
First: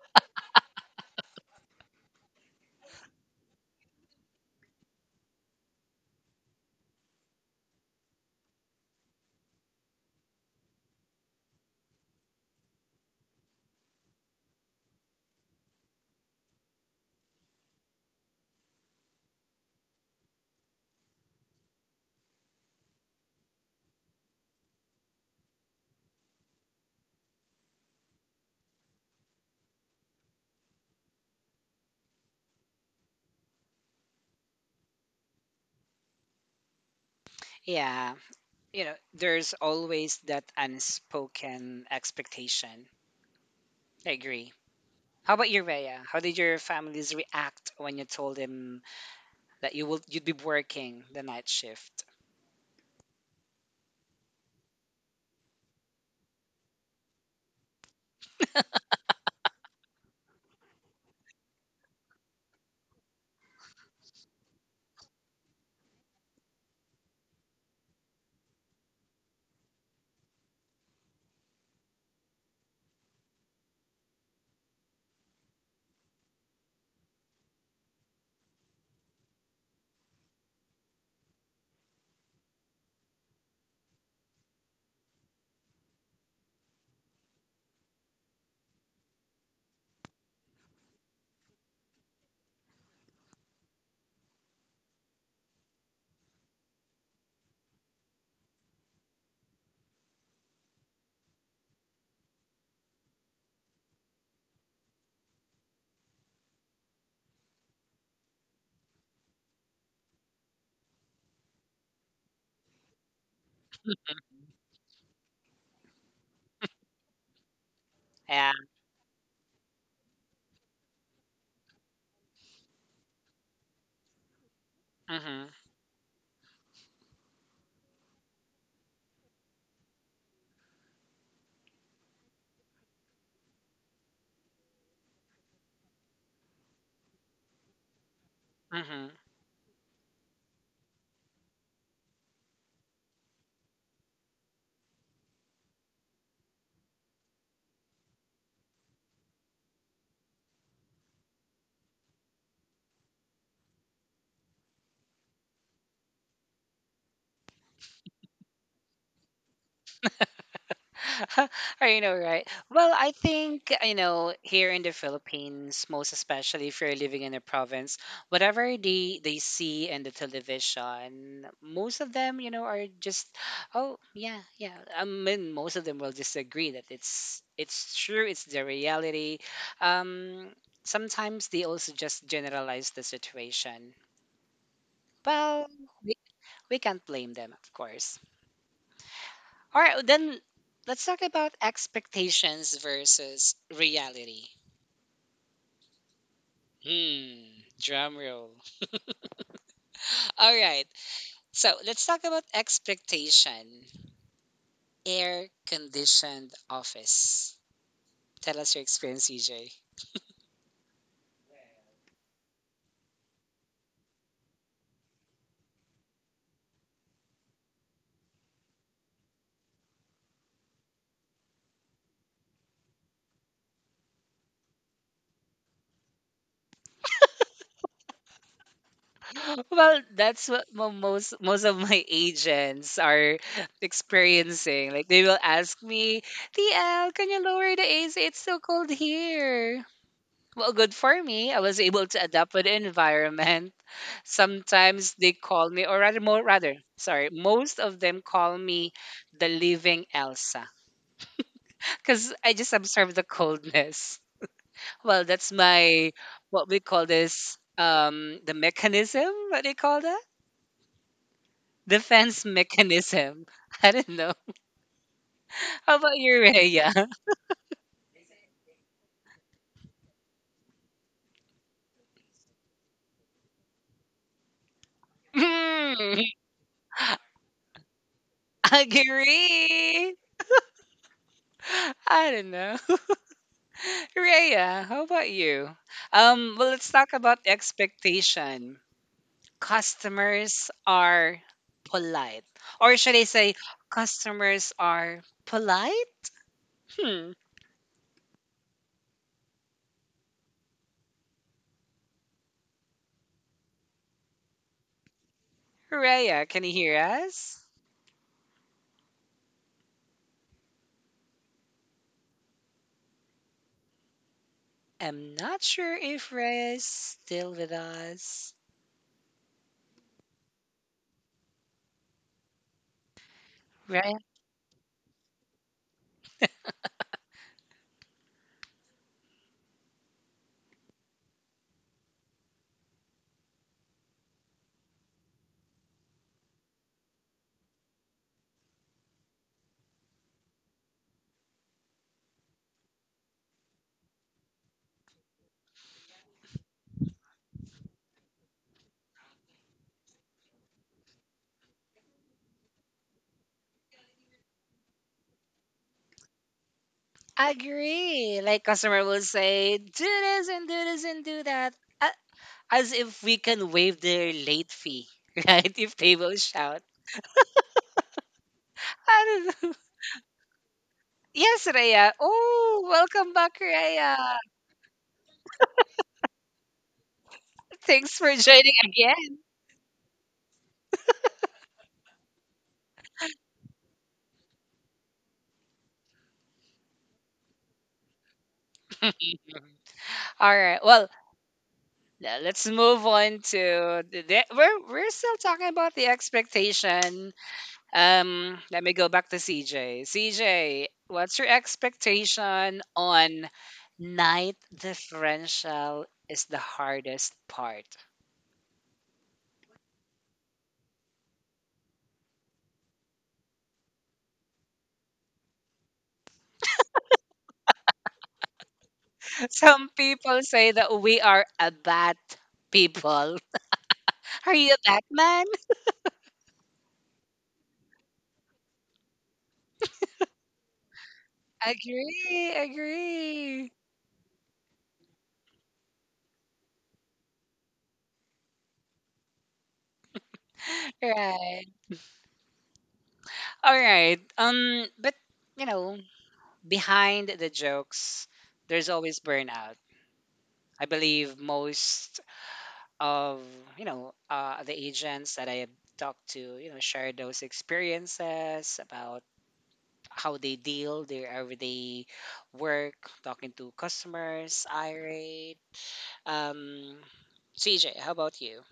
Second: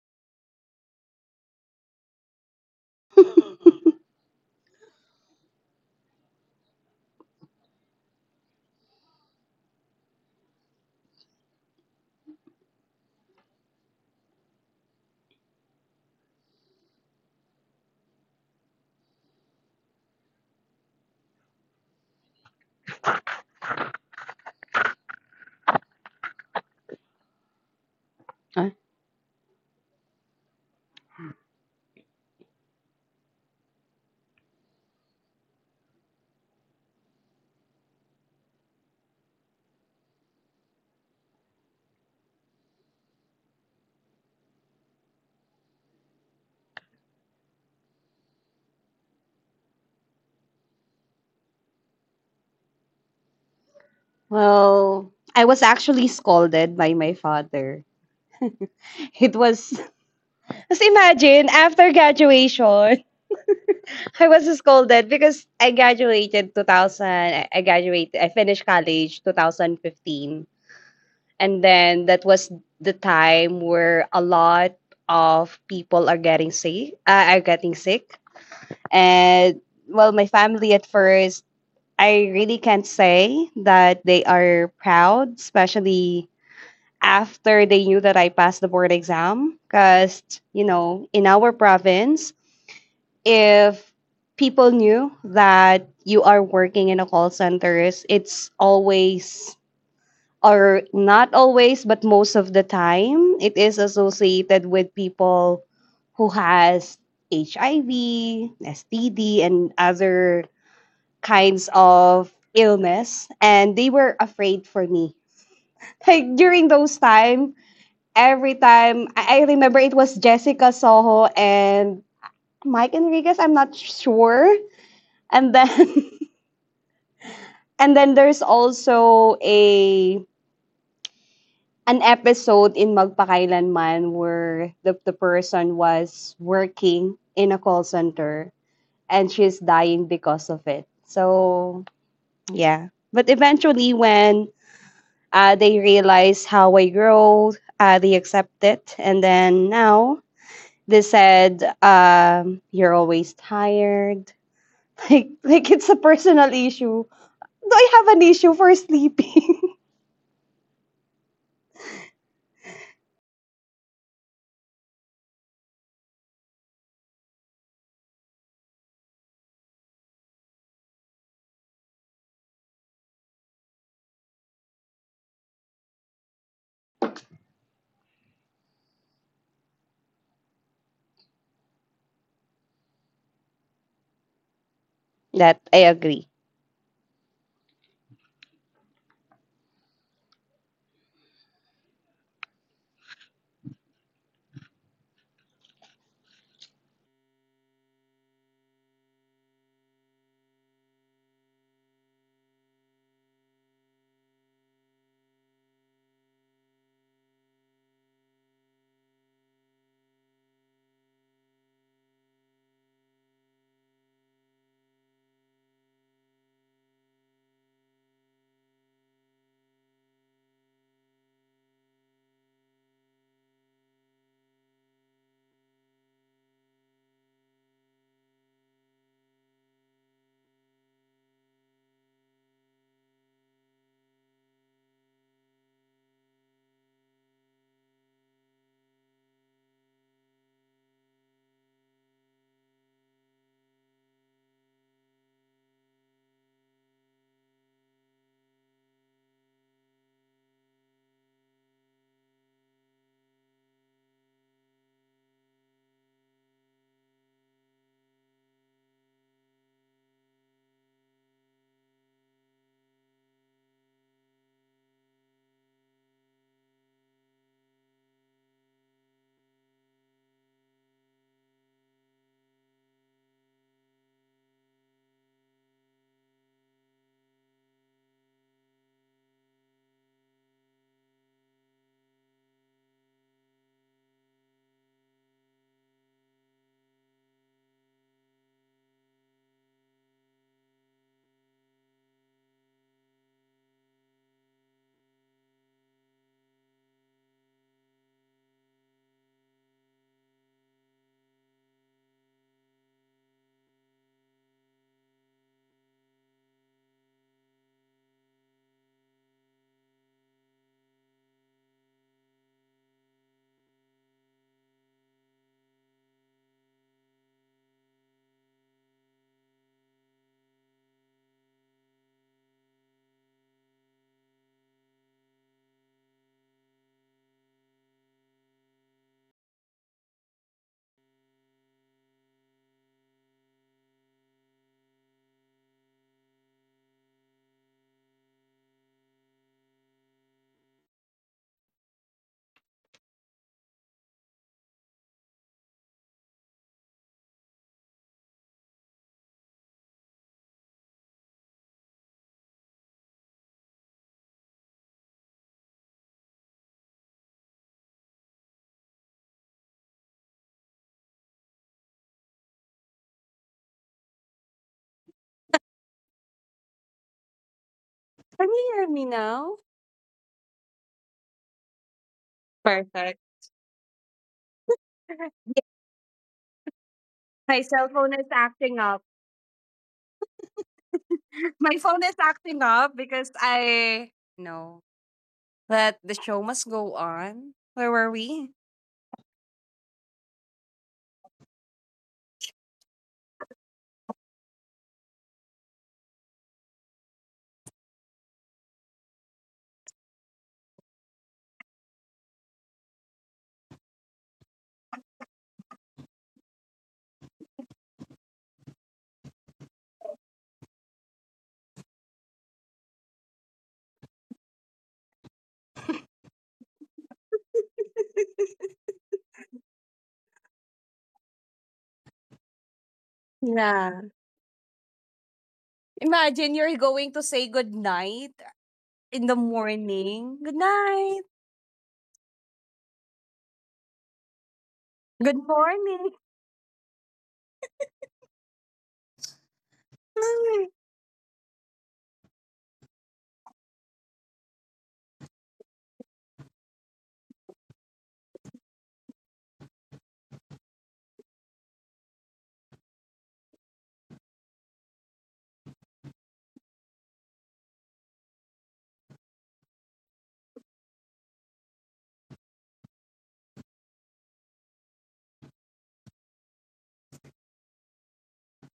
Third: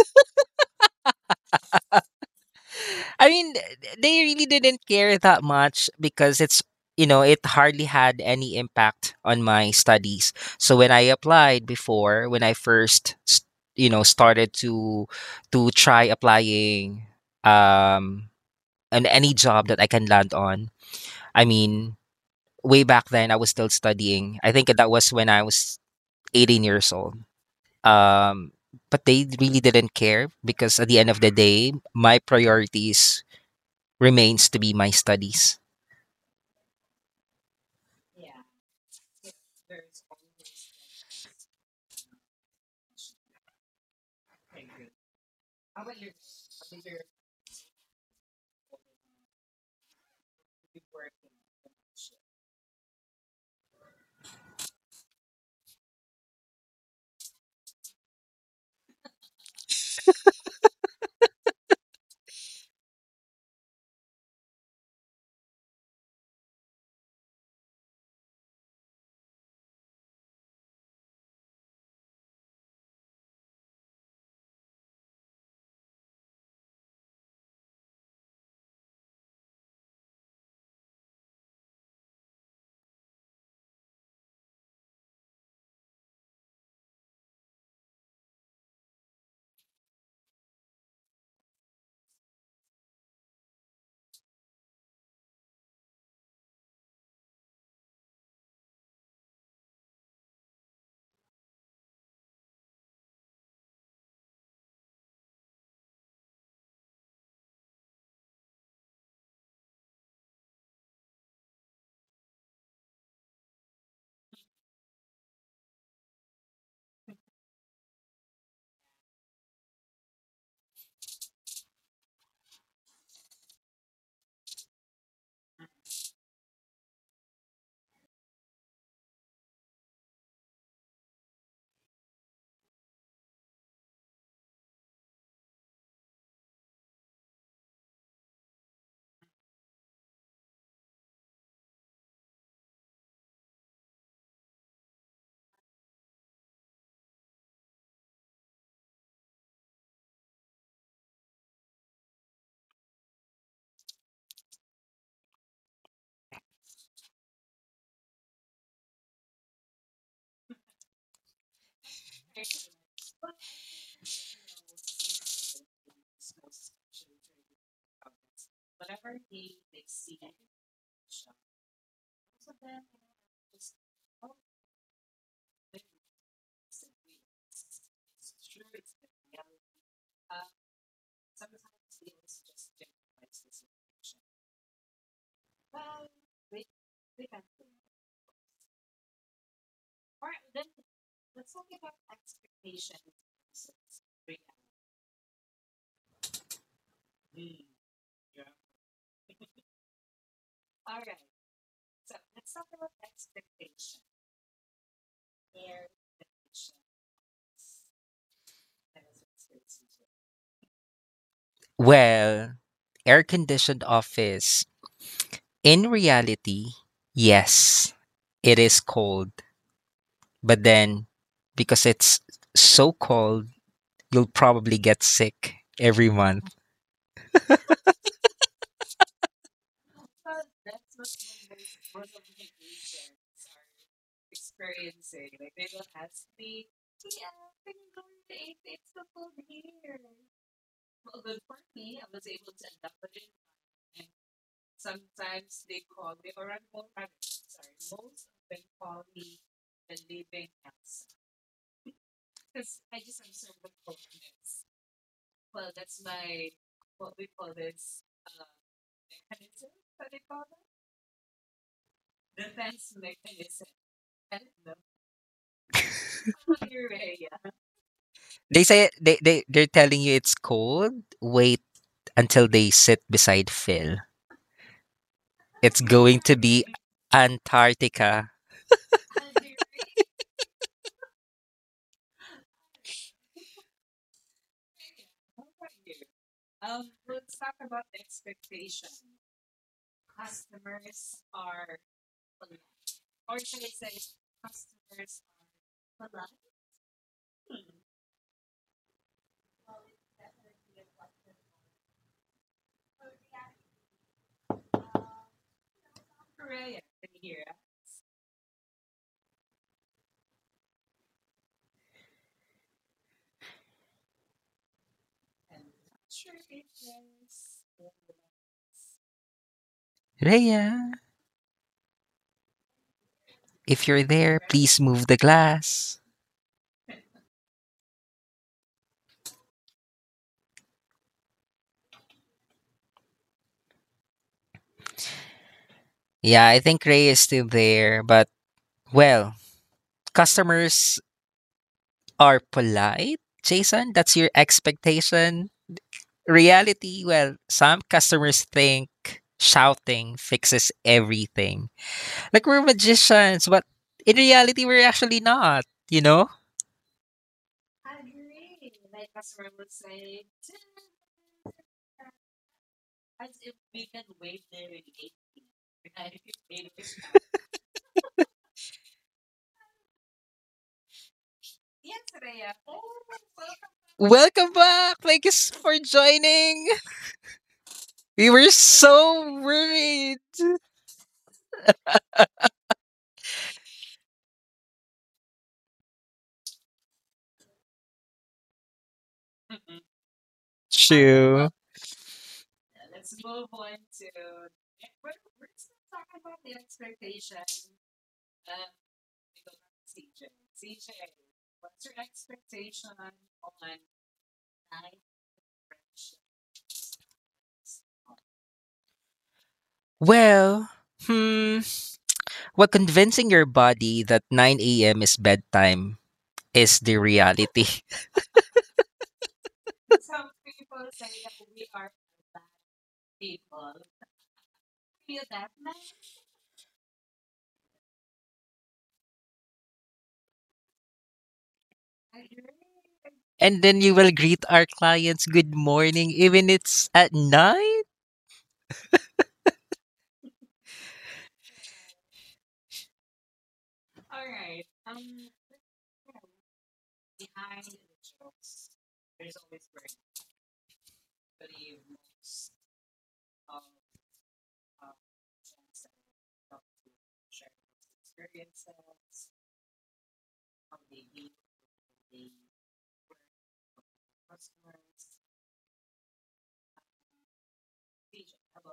S3: I mean, they really didn't care that much because it's, you know, it hardly had any impact on my studies. So when I applied before, when I first, you know, started to try applying um on any job that I can land on. I mean, way back then I was still studying. I think that was when I was 18 years old. Um but they really didn't care because at the end of the day, my priorities remains to be my studies.
S1: Yeah. You know, there's always that unspoken expectation. I agree. How about you, Rhea? How did your families react when you told them that you'd be working the night shift?
S2: Well, I was actually scolded by my father. It was, just imagine, after graduation, I was scolded because I graduated 2000. I graduated. I finished college 2015, and then that was the time where a lot of people are getting sick. And, well, my family at first, I really can't say that they are proud, especially after they knew that I passed the board exam. Because, you know, in our province, if people knew that you are working in a call centers, it's always, or not always, but most of the time, it is associated with people who has HIV, STD, and other kinds of illness, and they were afraid for me. Like during those time,
S1: Yeah.
S2: every time I remember, it was Jessica Soho and Mike Enriquez, I'm not sure.
S1: Mm-hmm.
S2: And then and then there's also a an episode in Magpakailanman where the person was working in a call center
S1: Mm-hmm.
S2: and she's dying because of it. So yeah. But eventually when they realize how I grow, they accept it, and then now they said, you're always tired. Like it's a personal issue. Do I have an issue for sleeping?
S1: I know, right? Well, I think, you know, here in the Philippines, most especially if you're living in a province, whatever they see in the television, most of them, you know, are just, oh, yeah, yeah. I mean, most of them will disagree that it's true, it's the reality. Um, Sometimes they also just generalize the situation.
S2: That
S1: Well,
S2: I
S1: we,
S2: agree.
S1: we can't blame them, of course. All right, then let's talk about expectations versus reality. Hmm, drum roll. All right, so let's talk about expectation. Air conditioned office. Tell us your experience, CJ.
S3: Well, air conditioned office, in reality, yes, it is cold. But then, because it's so cold, you'll probably get sick every month.
S1: Well, that's what most of my agents are experiencing. Like they will ask me, "TL, can you lower the AC? It's so cold here." Well, good for me. I was able to adapt with the environment. Sometimes they call me, or rather, more rather, sorry, most of them call me the living Elsa because I just observe the coldness. Well, that's my what we call this, the mechanism. What do you call that? Defense mechanism. I don't know. How about you, Rhea?
S3: They're telling you it's cold. Wait until they sit beside Phil. It's going
S1: Hmm.
S3: to be Antarctica.
S1: Agree. I don't know. Rhea, how about you? Well, let's talk about expectation. Customers are polite. Or should I say, customers are polite? Hmm. Rhea, can you hear us? I'm not sure if Rhea is still with us.
S3: Rhea, if you're
S1: Right?
S3: there, please move the glass. Yeah, I think Ray is still there, but well, customers are polite, Jason? That's your expectation? Reality, well, some customers think shouting fixes everything. Like we're magicians, but in reality, we're actually not, you know?
S1: Agree. Like customer will say, do this and do this and do that. a- As if we can waive their late fee, right? If they will shout.
S2: Can you hear me
S1: I
S2: now?
S1: don't know. Yes, Rhea. Oh,
S2: Perfect.
S1: welcome back, Rhea.
S3: Welcome back. Thank you for joining.
S2: My cell phone
S1: Thanks
S2: is
S3: We
S1: for
S3: were
S2: acting
S1: joining
S2: up.
S1: again.
S3: so worried.
S2: My phone is acting up because I know that the show must go on. Where were we?
S1: All right. Well,
S3: True.
S1: let's move on to the, we're still talking about the expectation. Let me go back to CJ. CJ, what's your expectation on night differential is the hardest part?
S3: Well, hmm. well, convincing your body that 9 a.m. is bedtime is the reality.
S1: Some people say that we are a bat people.
S2: Yeah.
S1: Are you a Batman?
S2: Imagine you're going to say good night in the morning. Good night.
S1: Agree,
S3: And
S1: agree.
S3: then you will greet our clients
S2: Good
S3: good
S2: morning.
S3: morning even it's at night.
S1: Right. All right. But you know, behind the jokes, there's always burnout. I believe most of, you know, the agents that I have talked to, you know, share those experiences about how they deal their everyday work, talking to customers, irate. Um, CJ, how about you?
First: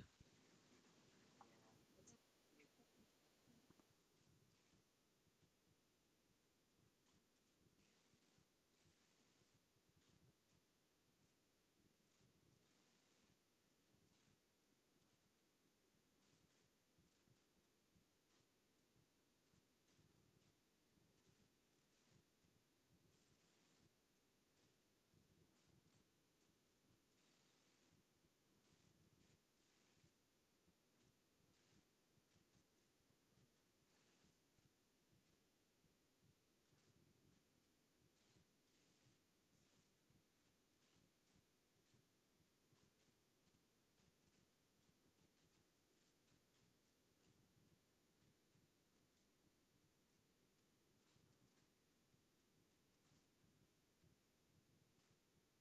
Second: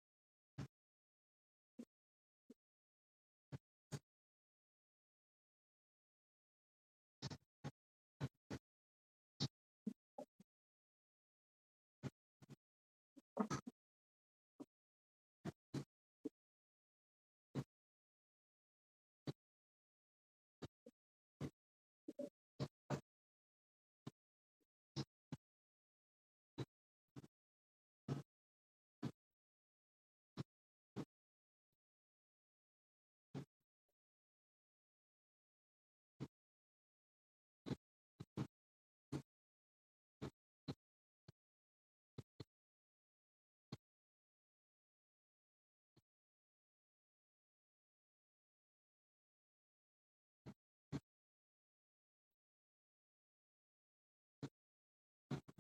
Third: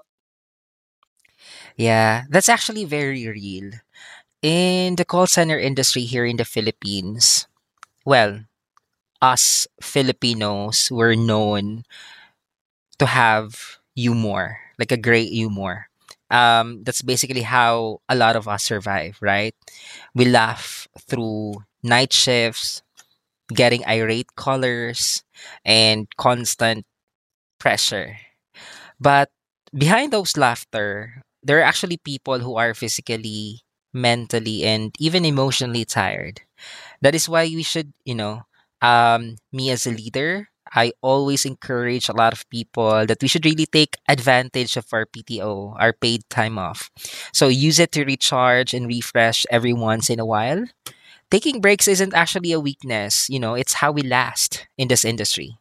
S3: Yeah, that's actually very real in the call center industry here in the Philippines. Well, us Filipinos were known to have humor, like a great humor, that's basically how a lot of us survive, right? We laugh through night shifts, getting irate callers and constant pressure. But behind those laughter, there are actually people who are physically, mentally, and even emotionally tired. That is why we should, you know, me as a leader, I always encourage a lot of people that we should really take advantage of our PTO, our paid time off. So use it to recharge and refresh every once in a while. Taking breaks isn't actually a weakness, you know, it's how we last in this industry.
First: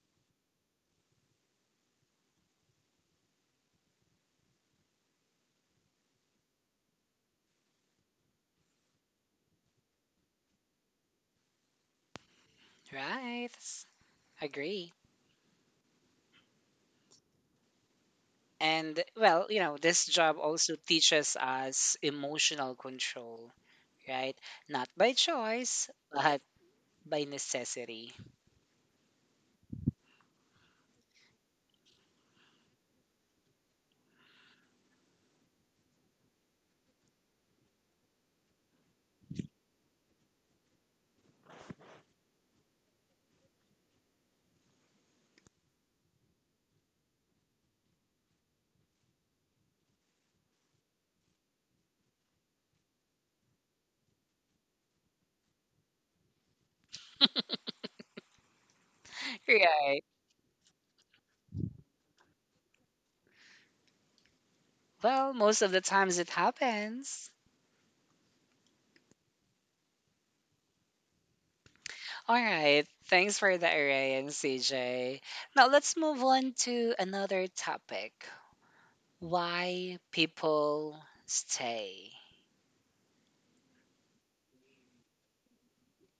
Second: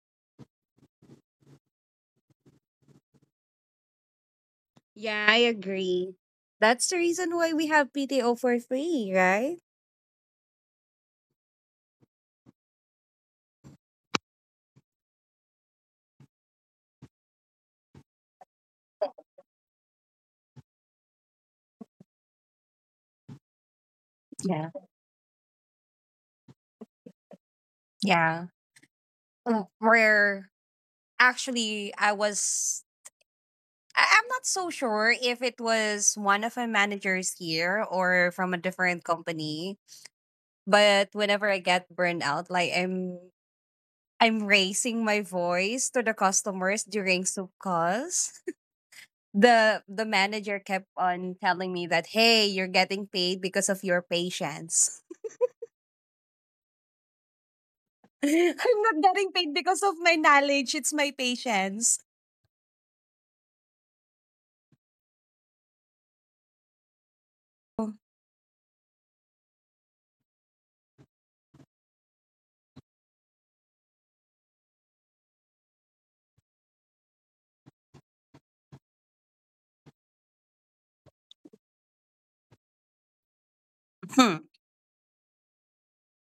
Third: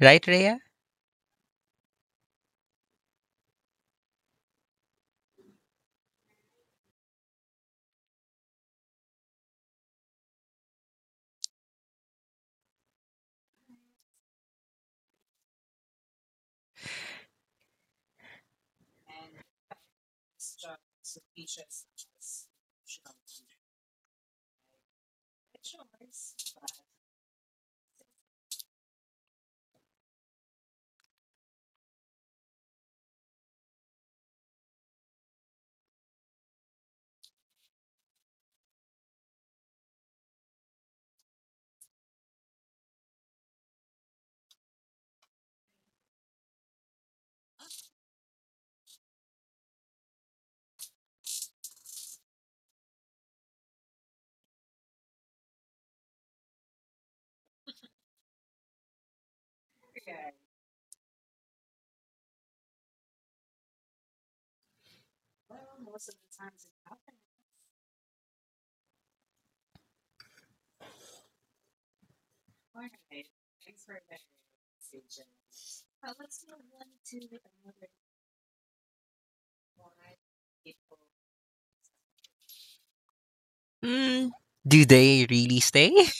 S3: Right, Rhea?
S2: Yeah, I agree. That's the reason why we have PTO for free, right?
S1: Right, agree. And well, you know, this job also teaches us emotional control, right?
S2: Yeah.
S1: Not by choice, but by necessity.
S2: Yeah. Where actually, I'm not so sure if it was one of my managers here or from a different company, but whenever I get burned out, like I'm raising my voice to the customers during soup calls. The manager kept on telling me that, hey, you're getting paid because of your patience. I'm not getting paid because of
S1: Right.
S2: my knowledge. It's my patience.
S1: Well, most of the times it happens. All right. Thanks for the array and CJ. Now let's move on to another topic. Why people stay.
S3: Mm,
S2: Hmm.
S3: do they really stay?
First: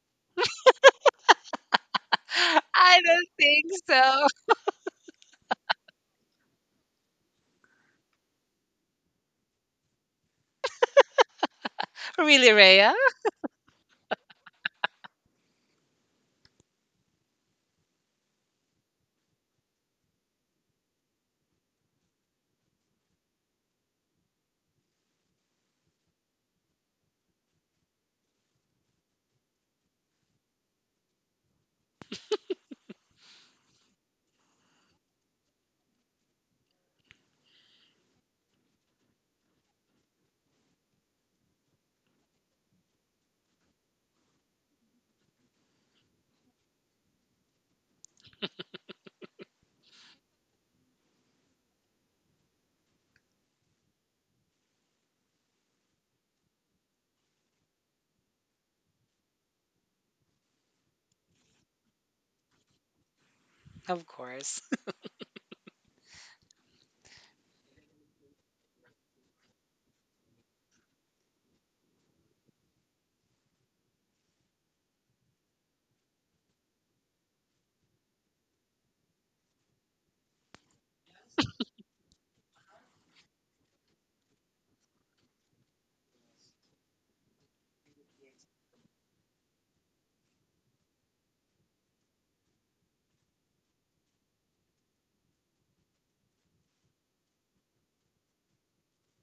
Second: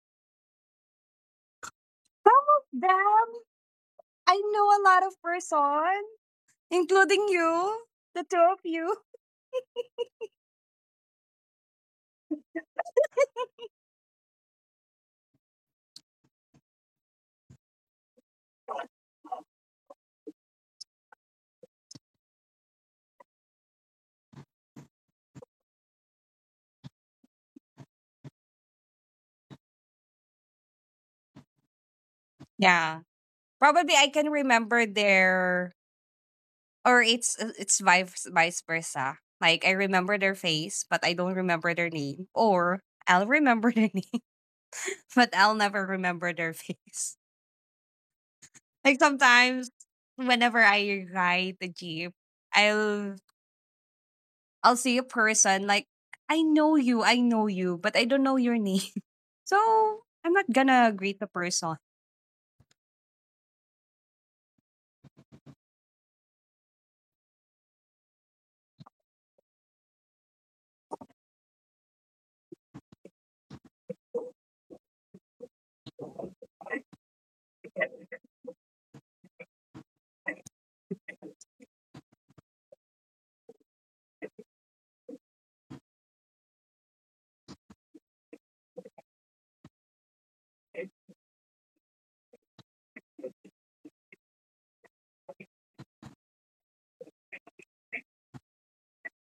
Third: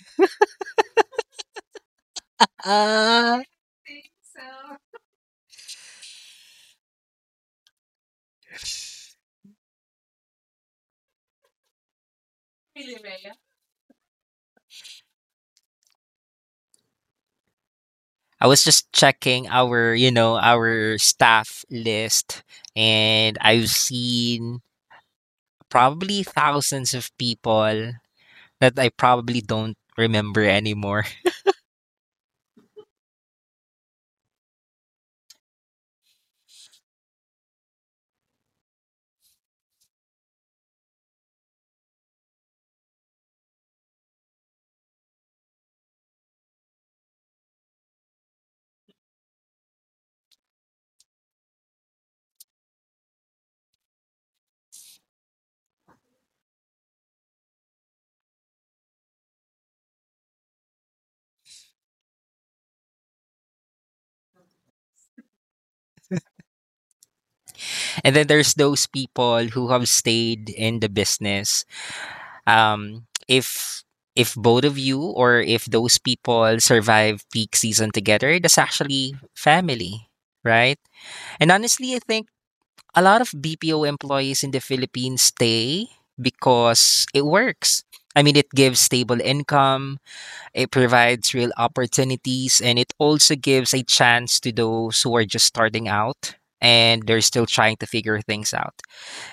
S2: Some of
S1: I don't
S2: them,
S1: think so.
S2: I know a lot of person, including you, the two of you.
S1: Really, Rhea?
S3: I was just checking our, you know, our staff list, and I've seen probably thousands of people that I probably don't remember anymore.
S2: Yeah, probably I can remember their, or it's vice versa. Like I remember their face, but I don't remember their name, or I'll remember their name, but I'll never remember their face. Like sometimes, whenever I ride the jeep, I'll I'll see a person, like, I know you, but I don't know your name. So I'm not gonna greet the person.
S1: Of course.
S3: And then there's those people who have stayed in the business. Um if if both of you or if those people survive peak season together, that's actually family, right? And honestly, I think a lot of BPO employees in the Philippines stay because it works. I mean, it gives stable income, it provides real opportunities, and it also gives a chance to those who are just starting out and they're still trying to figure things out.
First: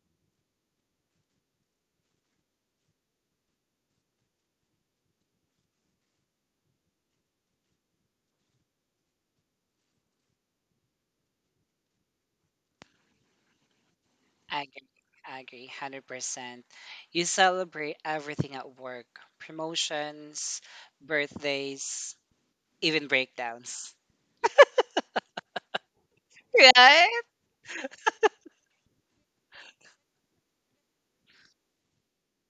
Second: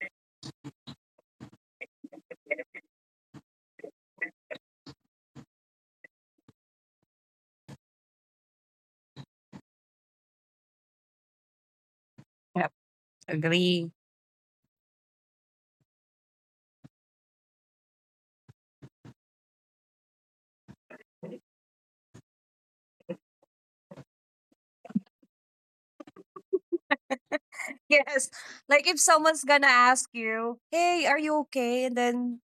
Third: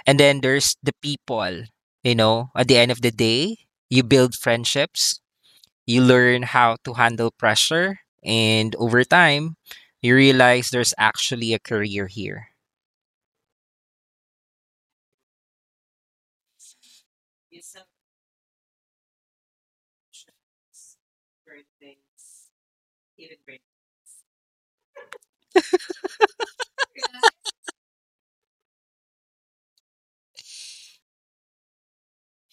S3: And then there's the people, you know, at the end of the day, you build friendships, you learn how to handle pressure, and over time, you realize there's actually a career here.
S2: Yep. Agree.
S1: Agree. Agree. 100%. You celebrate everything at work, promotions, birthdays, even breakdowns. Right?
S2: Yes. Like if someone's gonna ask you, hey, are you okay? And then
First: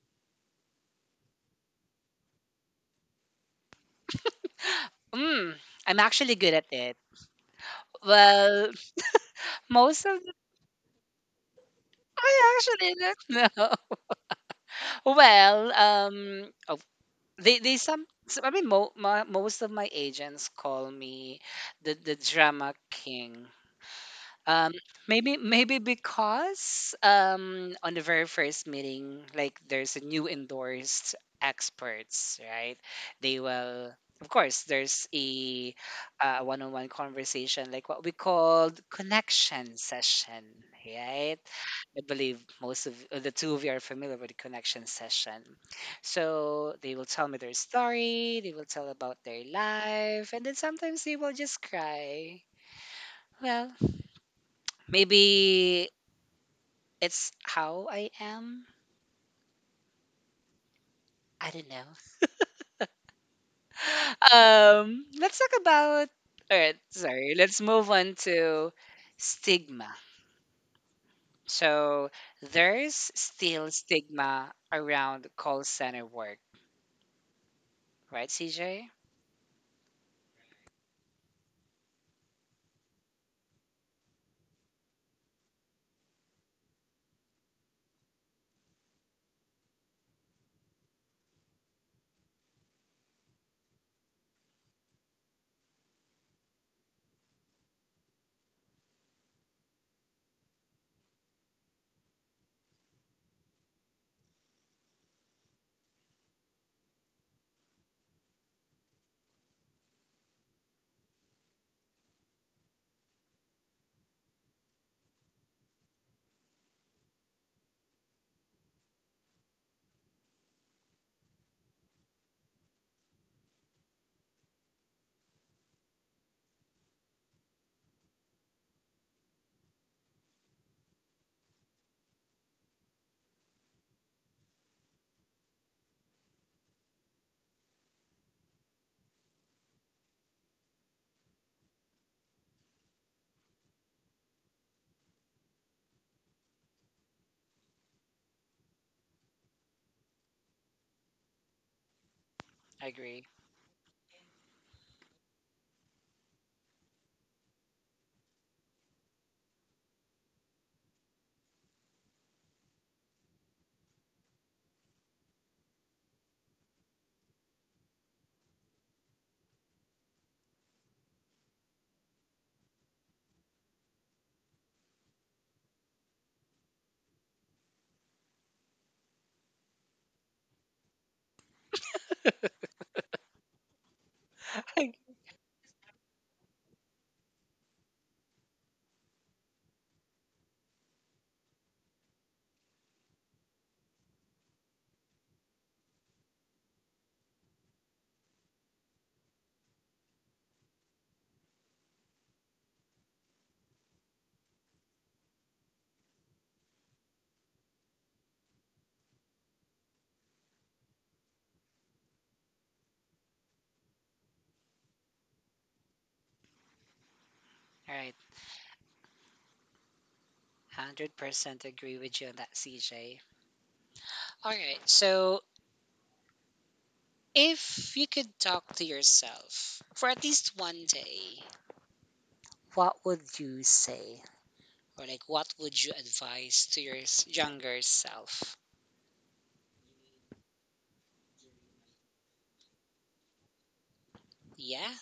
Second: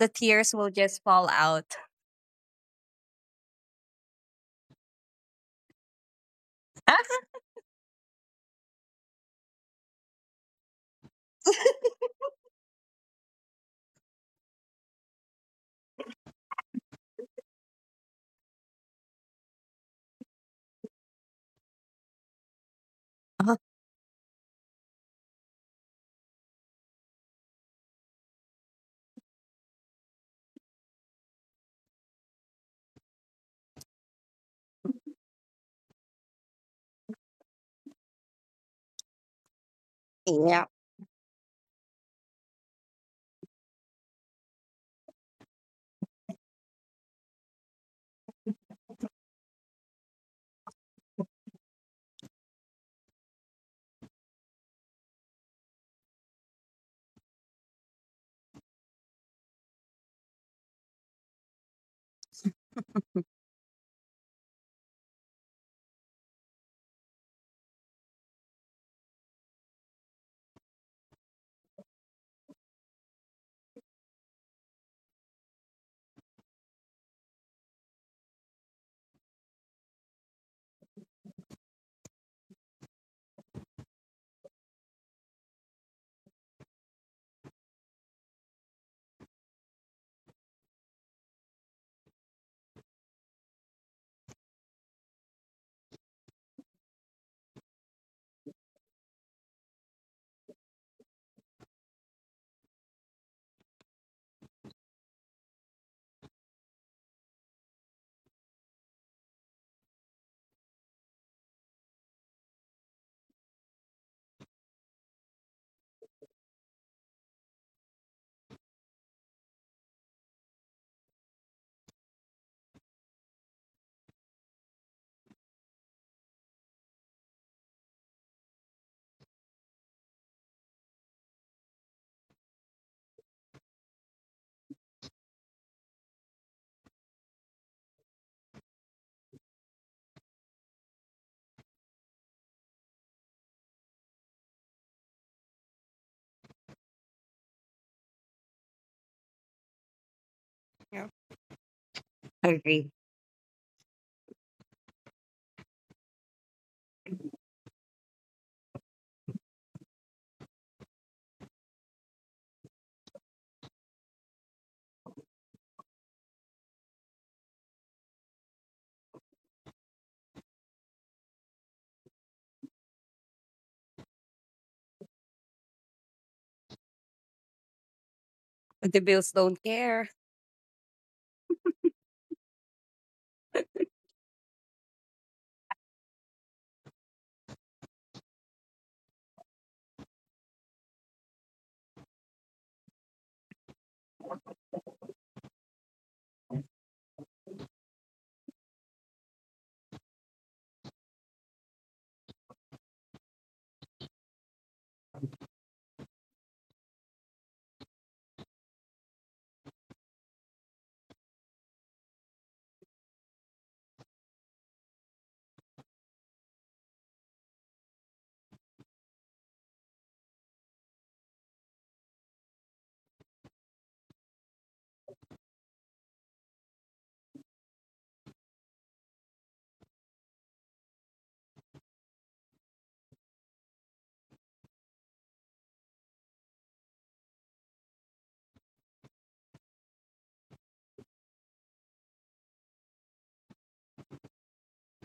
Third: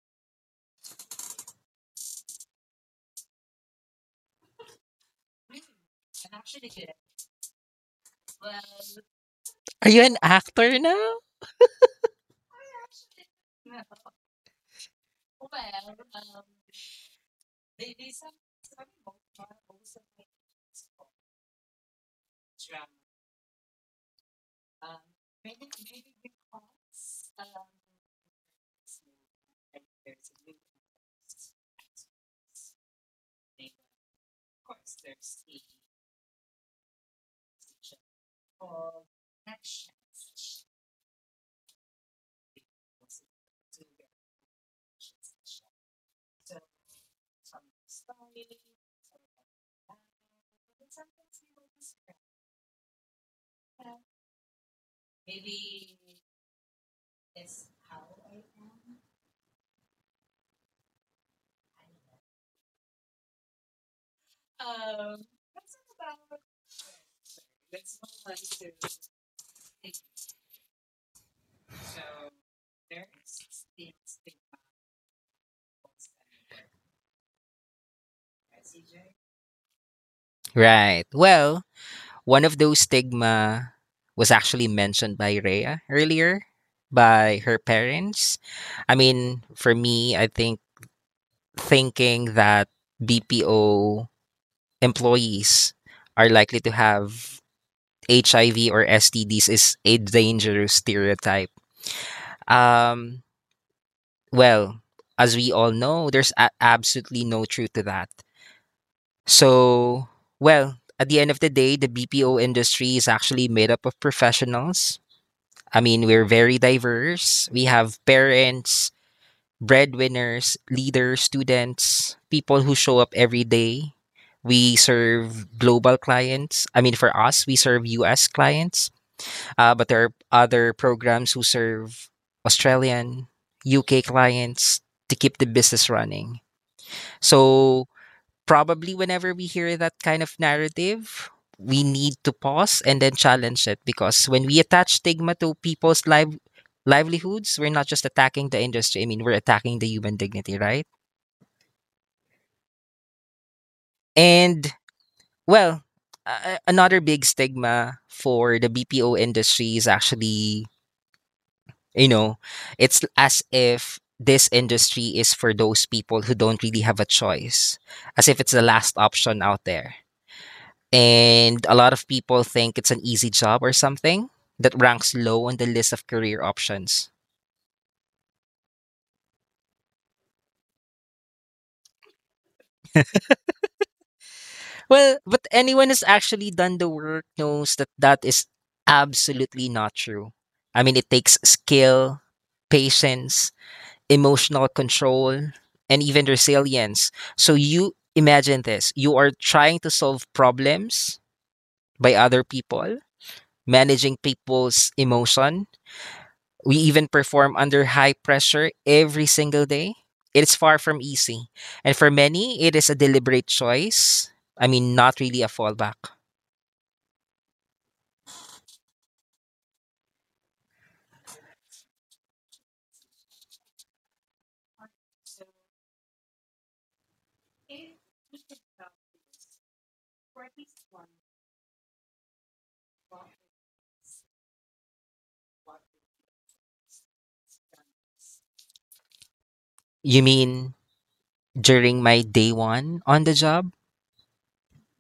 S2: the tears will just fall out.
S1: Mm, I'm actually good at it. Well,
S3: Are
S1: most
S3: you
S1: of
S3: an
S1: the,
S3: actor now?
S1: I actually don't know. Well, oh, they some so, I mean mo, mo, most of my agents call me the drama king. Um, maybe because on the very first meeting, like there's a new endorsed experts, right? They will, of course, there's a one-on-one conversation, like what we called connection session,
S2: Yeah.
S1: right? I believe most of the two of you are familiar with the connection session. So they will tell me their story, they will tell about their life, and then sometimes they will just cry. Well, maybe it's how I am. I don't know. Let's talk about. All right, sorry. Let's move on to stigma. So there's still stigma around call center work, right, CJ?
S3: Right. Well, one of those stigma was actually mentioned by Rhea earlier by her parents. I mean, for me, I think thinking that BPO employees are likely to have HIV or STDs is a dangerous stereotype. Um, well, as we all know, there's absolutely no truth to that. So, well, at the end of the day, the BPO industry is actually made up of professionals. I mean, we're very diverse. We have parents, breadwinners, leaders, students, people who show up every day. We serve global clients. I mean, for us, we serve US clients, but there are other programs who serve Australian, UK clients to keep the business running. So, probably whenever we hear that kind of narrative, we need to pause and then challenge it because when we attach stigma to people's livelihoods, we're not just attacking the industry. I mean, we're attacking the human
S2: Yeah.
S3: dignity, right?
S2: Agree.
S1: Agree.
S3: And well, Another big stigma for the BPO industry is actually, you know, it's as if this industry is for those people who don't really have a choice, as if it's the last option out there. And a lot of people think it's an easy job or something that ranks low on the list of career options.
S2: The bills don't care.
S1: All
S3: Well, but anyone who's actually done the work knows that that is absolutely not true. I mean, it takes skill, patience, emotional control, and even resilience. So you imagine this, you are trying to solve problems by other people, managing people's emotion. We even perform under high pressure every single day. It's far from easy. And for many, it is a deliberate choice. I mean, not really a fallback.
S1: right, 100% agree with you on that, CJ. All right, so if you could talk to yourself for at least one day, what would you say? Or like, what would you advise to your younger self?
S3: You mean during my day 1 on the job?
S1: Yeah.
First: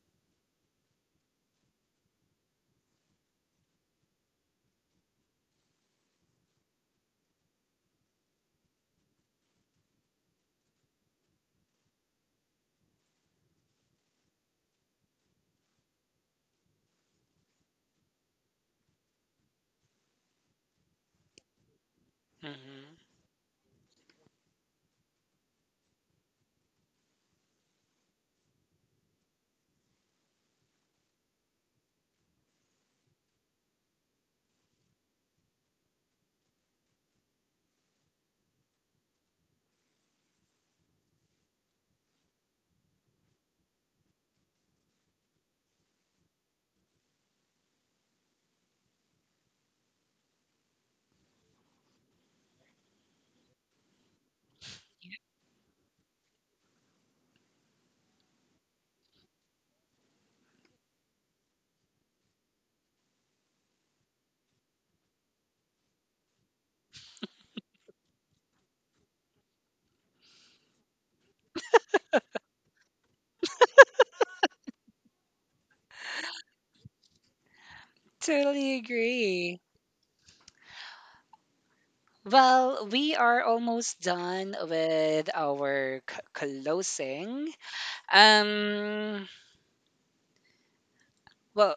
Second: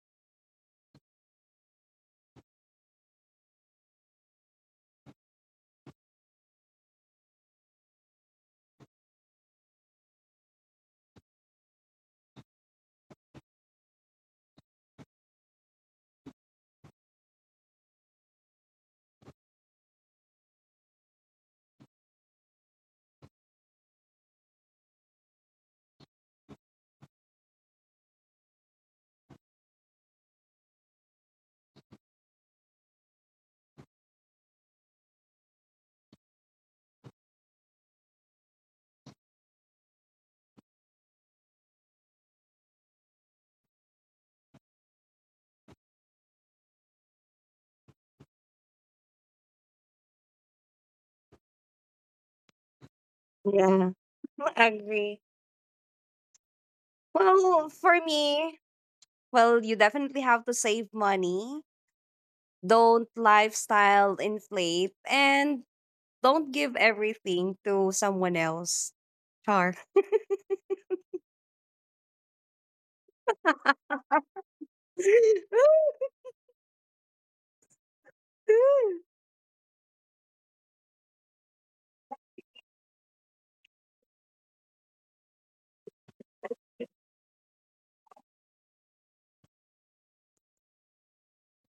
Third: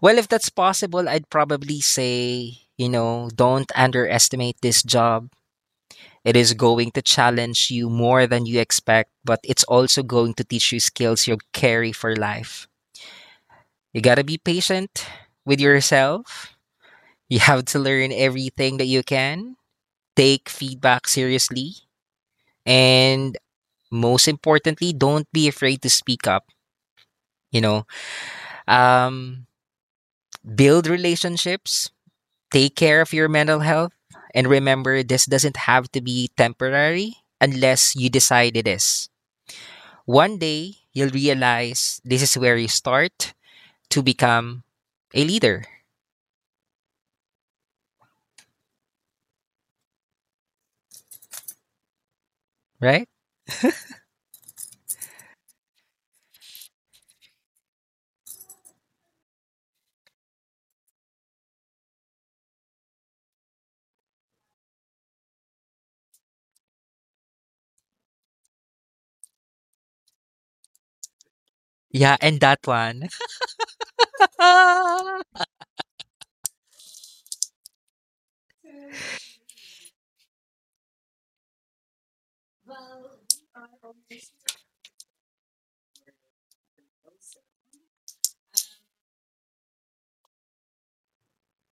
S3: Well, if that's possible, I'd probably say, you know, don't underestimate this job. It is going to challenge you more than you expect, but it's also going to teach you skills you'll carry for life. You got to be patient with yourself. You have to learn everything that you can, take feedback seriously,
S1: Hmm.
S3: and most importantly, don't be afraid to speak up. You know, um, Build relationships, take care of your mental health, and remember this doesn't have to be temporary unless you decide it is. One day, you'll realize this is where you start to become a leader, right?
S2: Yeah. Agree. Well, for me, well, you definitely have to save money. Don't lifestyle inflate, and don't give everything to someone else. Char.
S3: Yeah, and that one. I'd
S1: Totally agree. Well, we are almost done with our closing. Um, well,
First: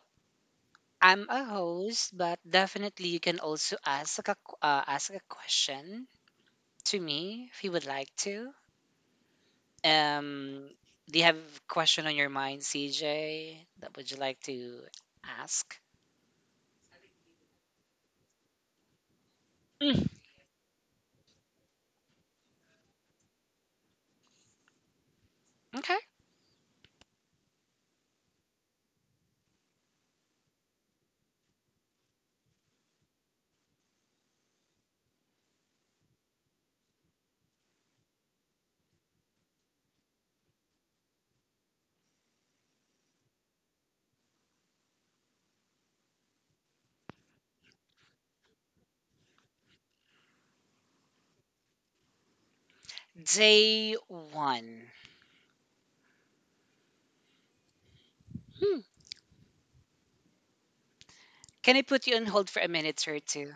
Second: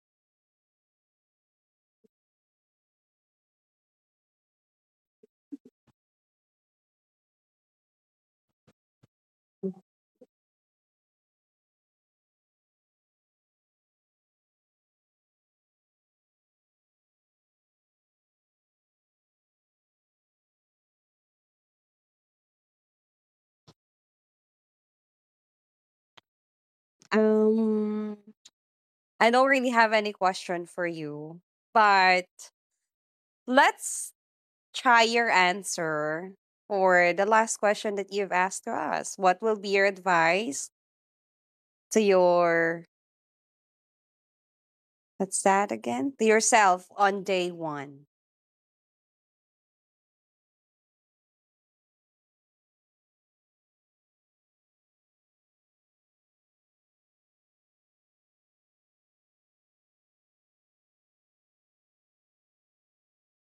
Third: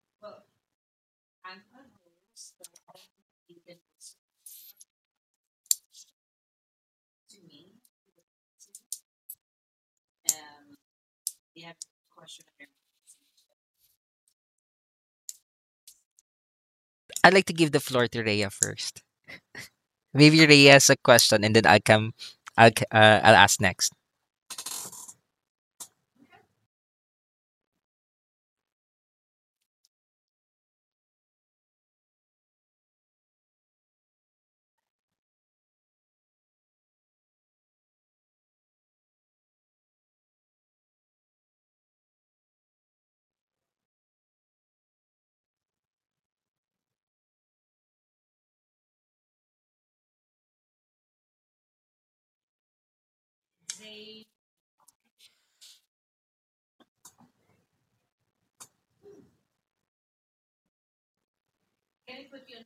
S1: I'm a host, but definitely you can also ask a ask a question to me if you would like to. Um, do you have a question on your mind, CJ, that would you like to ask?
S3: like to give the floor to Rhea first.
S1: Mm,
S3: Maybe Rhea has a question, and then I'll come. I'll ask next.
S1: okay.
S2: um, I don't really have any question for you, but let's try your answer for the last question that you've asked to us. What will be your advice to your, what's that again? To yourself on day one.
S1: Day one. Hmm. Can I put you on hold for a minute or two?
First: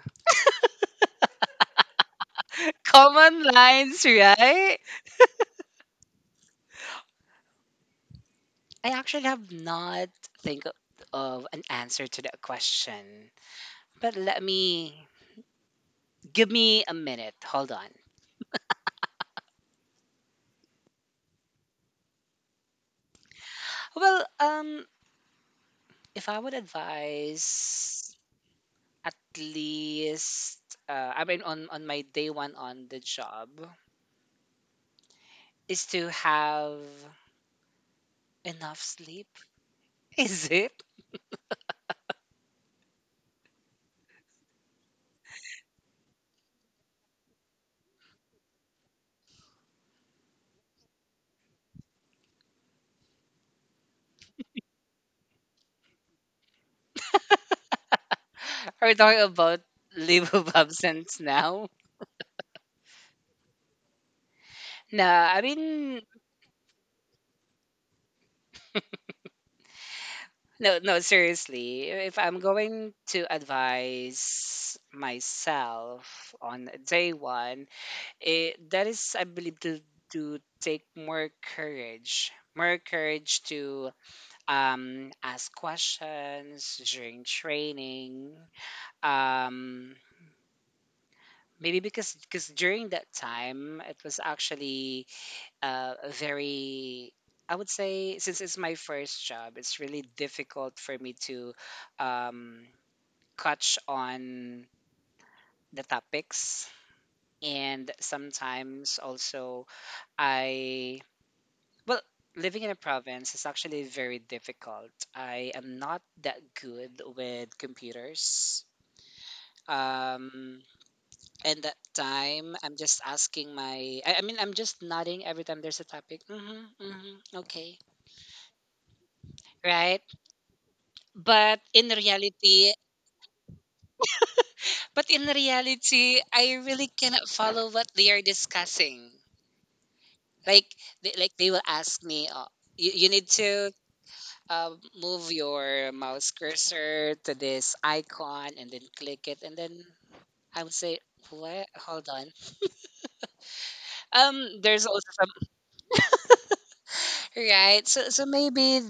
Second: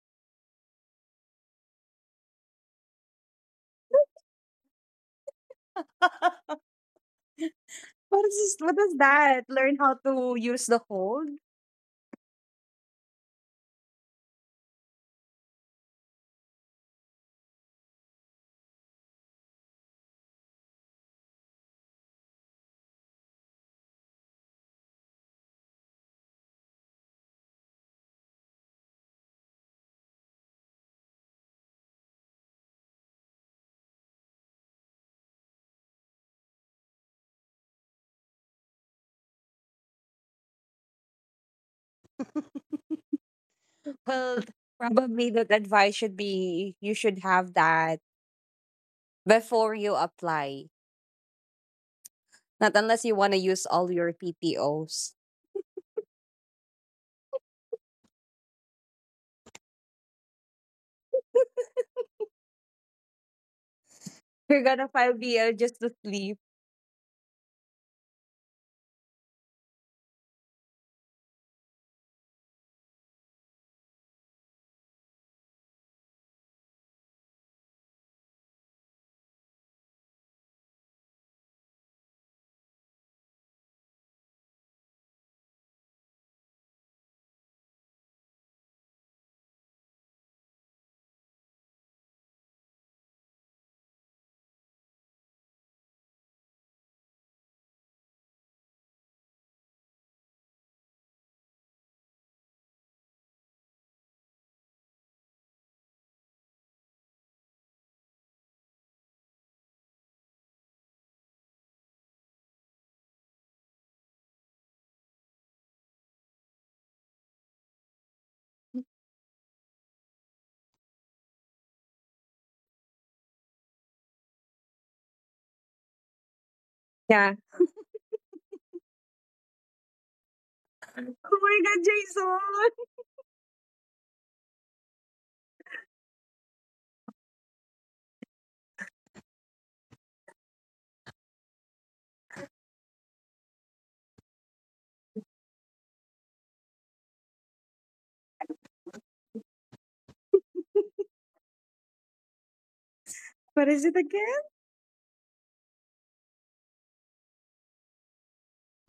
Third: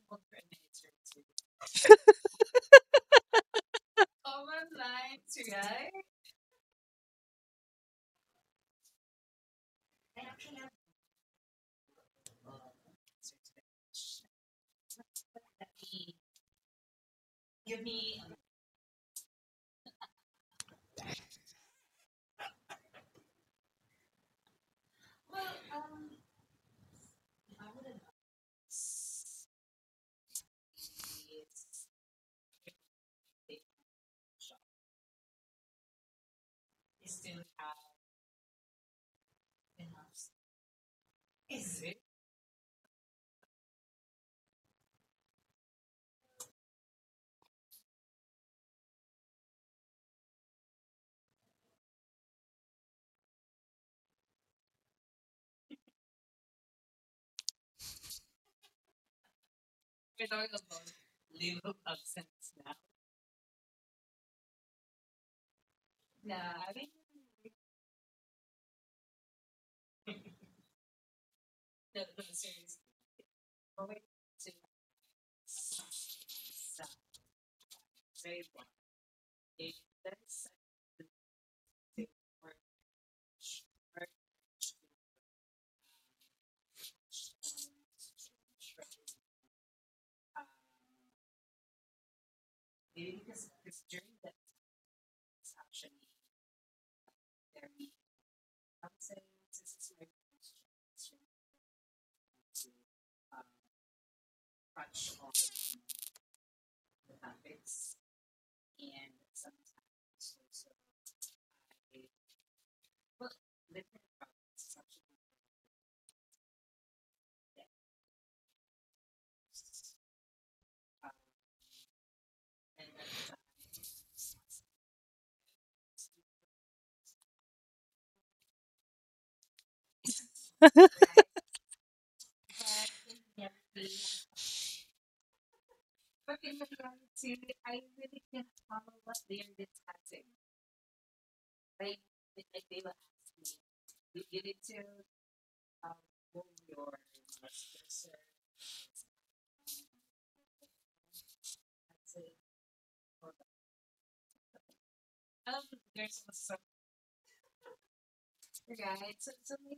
S1: Common lines, right?
S2: What is this? What
S1: I
S2: is
S1: actually
S2: that?
S1: have
S2: Learn how
S1: not
S2: to
S1: think
S2: use
S1: of
S2: the hold.
S1: an answer to that question, but let me give me a minute. Hold on. Well, if I would advise, at least, on my day one on the job, is to have enough sleep. Is it?
S2: Well, probably the advice should be you should have that before you apply. Not unless you want to use all your PTOs.
S1: Are we talking about leave of absence now?
S2: You're gonna file
S1: Nah, I
S2: BL just to
S1: mean,
S2: sleep.
S1: no, seriously. If I'm going to advise myself on day one, that is, I believe, to take more courage. More courage to ask questions during training. Um, maybe because during that time, it was actually a very I would say since it's my first job, it's really difficult for me to um, catch on the topics, and sometimes also I well living in a province is actually very difficult. I am not that good with computers. Um, and that time, I'm just asking my. I mean, I'm just nodding every time there's a topic. Mm-hmm,
S2: Yeah.
S1: mm-hmm, okay, right?
S2: Oh my
S1: but
S2: god,
S1: in reality
S2: Jason!
S1: but in reality I really cannot follow what they are discussing. like like they will ask me, oh, you need to uh, move your mouse cursor to this icon and then click it, and then I would say, what? Hold on.
S2: What is it again?
S1: There's also some Right. So maybe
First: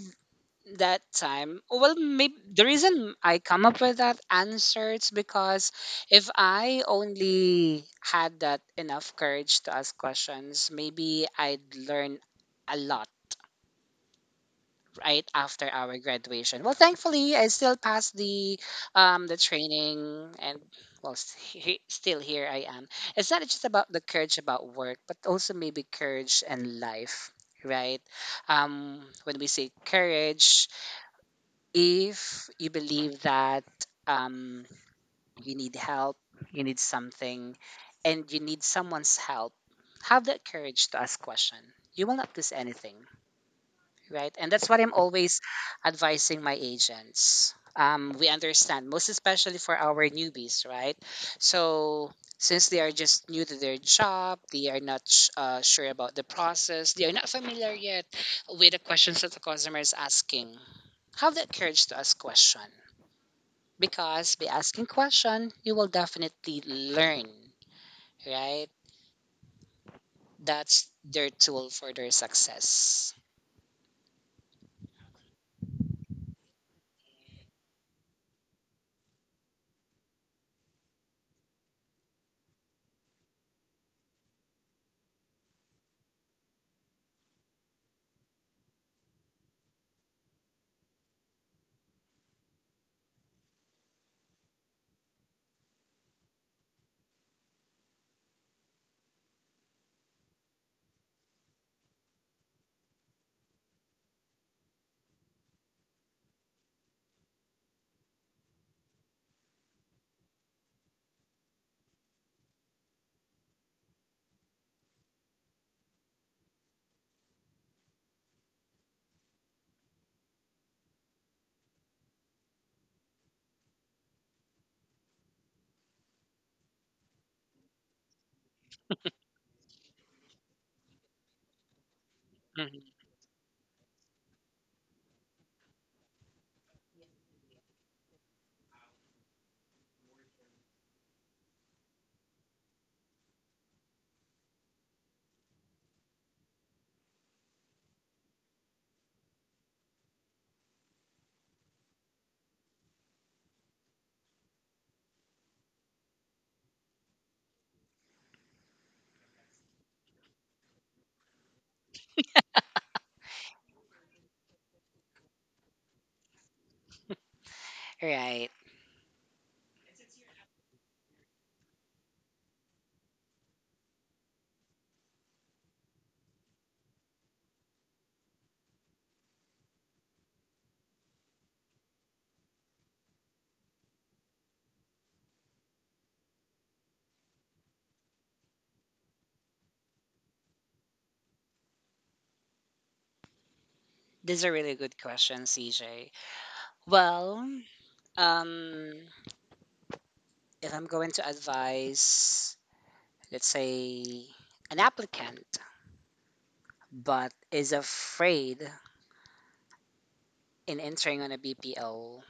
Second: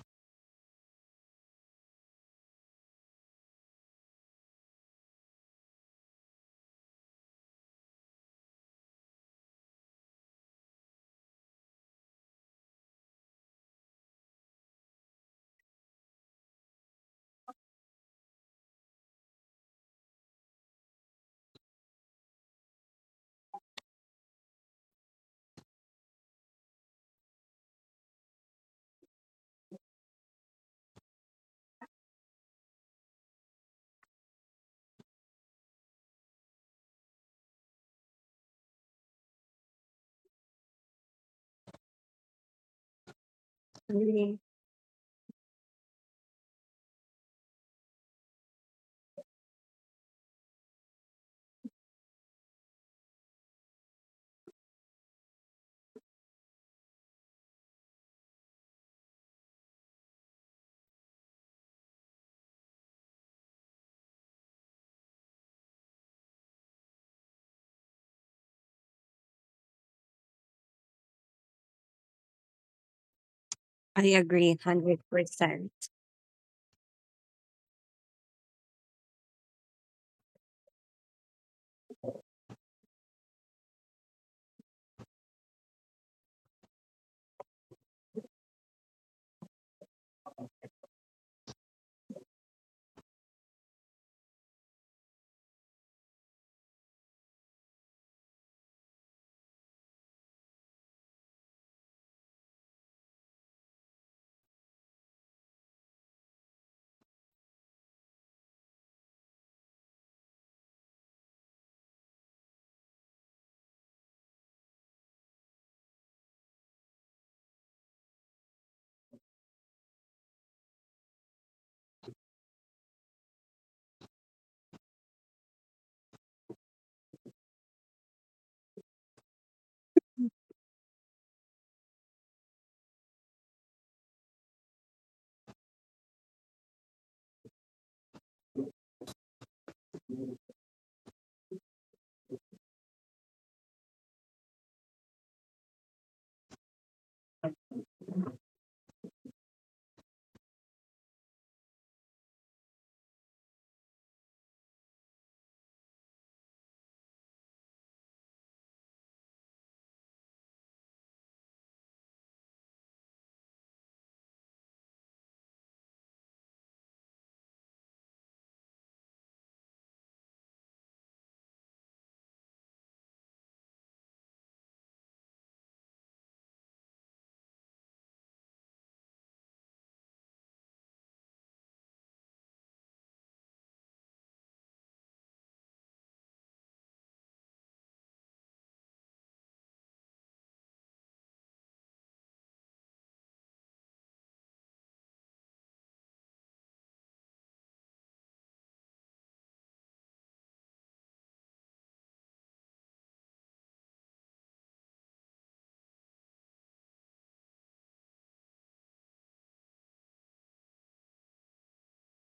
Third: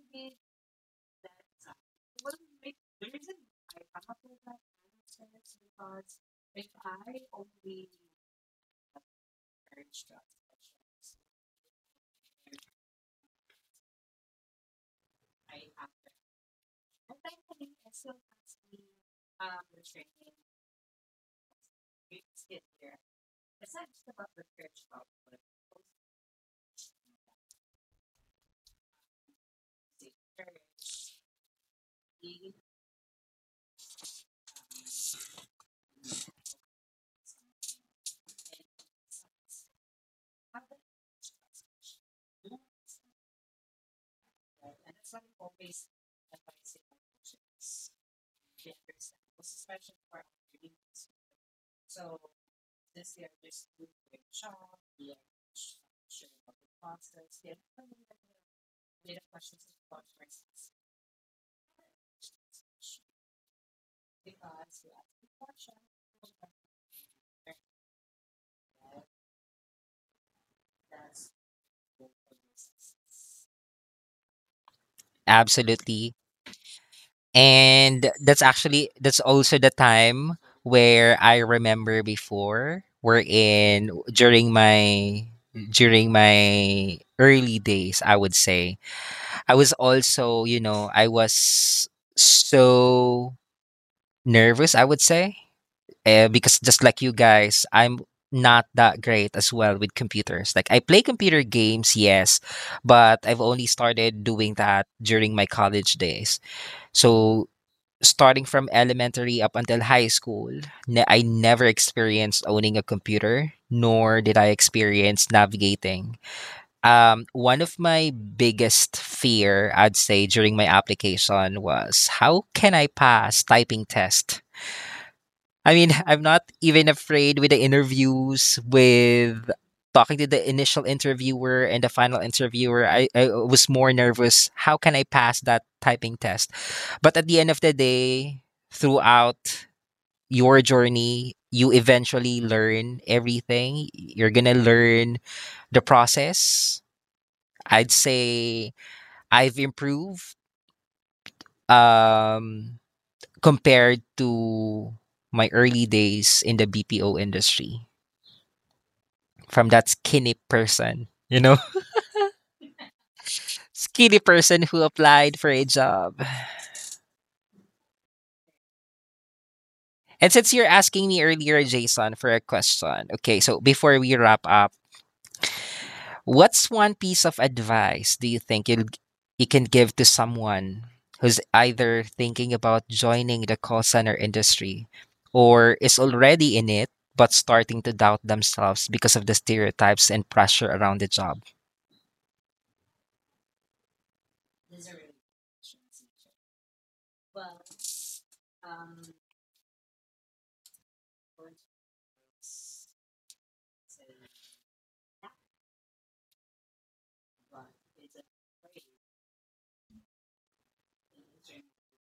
S1: that time, well, maybe the reason I come up with that answer is because if I only had that enough courage to ask questions, maybe I'd learn a lot. Right after our graduation, well, thankfully, I still passed the training and, well, still here I am. It's not just about the courage about work, but also maybe courage and life, right? Um, when we say courage, if you believe that um, you need help, you need something, and you need someone's help, have that courage to ask question. You will not lose anything, right?
S2: Agree.
S1: And that's what I'm always advising my agents. We understand, most especially for our newbies, right? So since they are just new to their job, they are not sure about the process, they are not familiar yet with the questions that the customer is asking. Have that courage to ask question, because by asking question, you will definitely learn, right? That's their tool for their success.
S2: I agree, 100%.
S3: Absolutely, and that's also the time where I remember before we're in during my early days. I would say I was also, you know, I was so nervous. I would say, because just like you guys, I'm not that great as well with computers. Like I play computer games, yes, but I've only started doing that during my college days. So starting from elementary up until high school, I never experienced owning a computer, nor did I experience navigating. One of my biggest fear, I'd say, during my application was how can I pass typing test? I mean, I'm not even afraid with the interviews, with talking to the initial interviewer and the final interviewer.
S1: Mhm.
S3: I was more nervous. How can I pass that typing test? But at the end of the day, throughout your journey, you eventually learn everything. You're going to learn the process. I'd say I've improved, um, compared to my early days in the BPO industry. From that skinny person. You know, skinny person who applied for a job.
S1: Right.
S3: And since you're asking me earlier, Jason, for a question, okay, so before we wrap up, what's one piece of advice do you think you can give to someone who's either thinking about joining the call center industry or is already in it but starting to doubt themselves because of the stereotypes and pressure around the job?
S1: These are really good questions, CJ. Well, um, if I'm going to advise, let's say, an applicant but is afraid in entering on a BPO,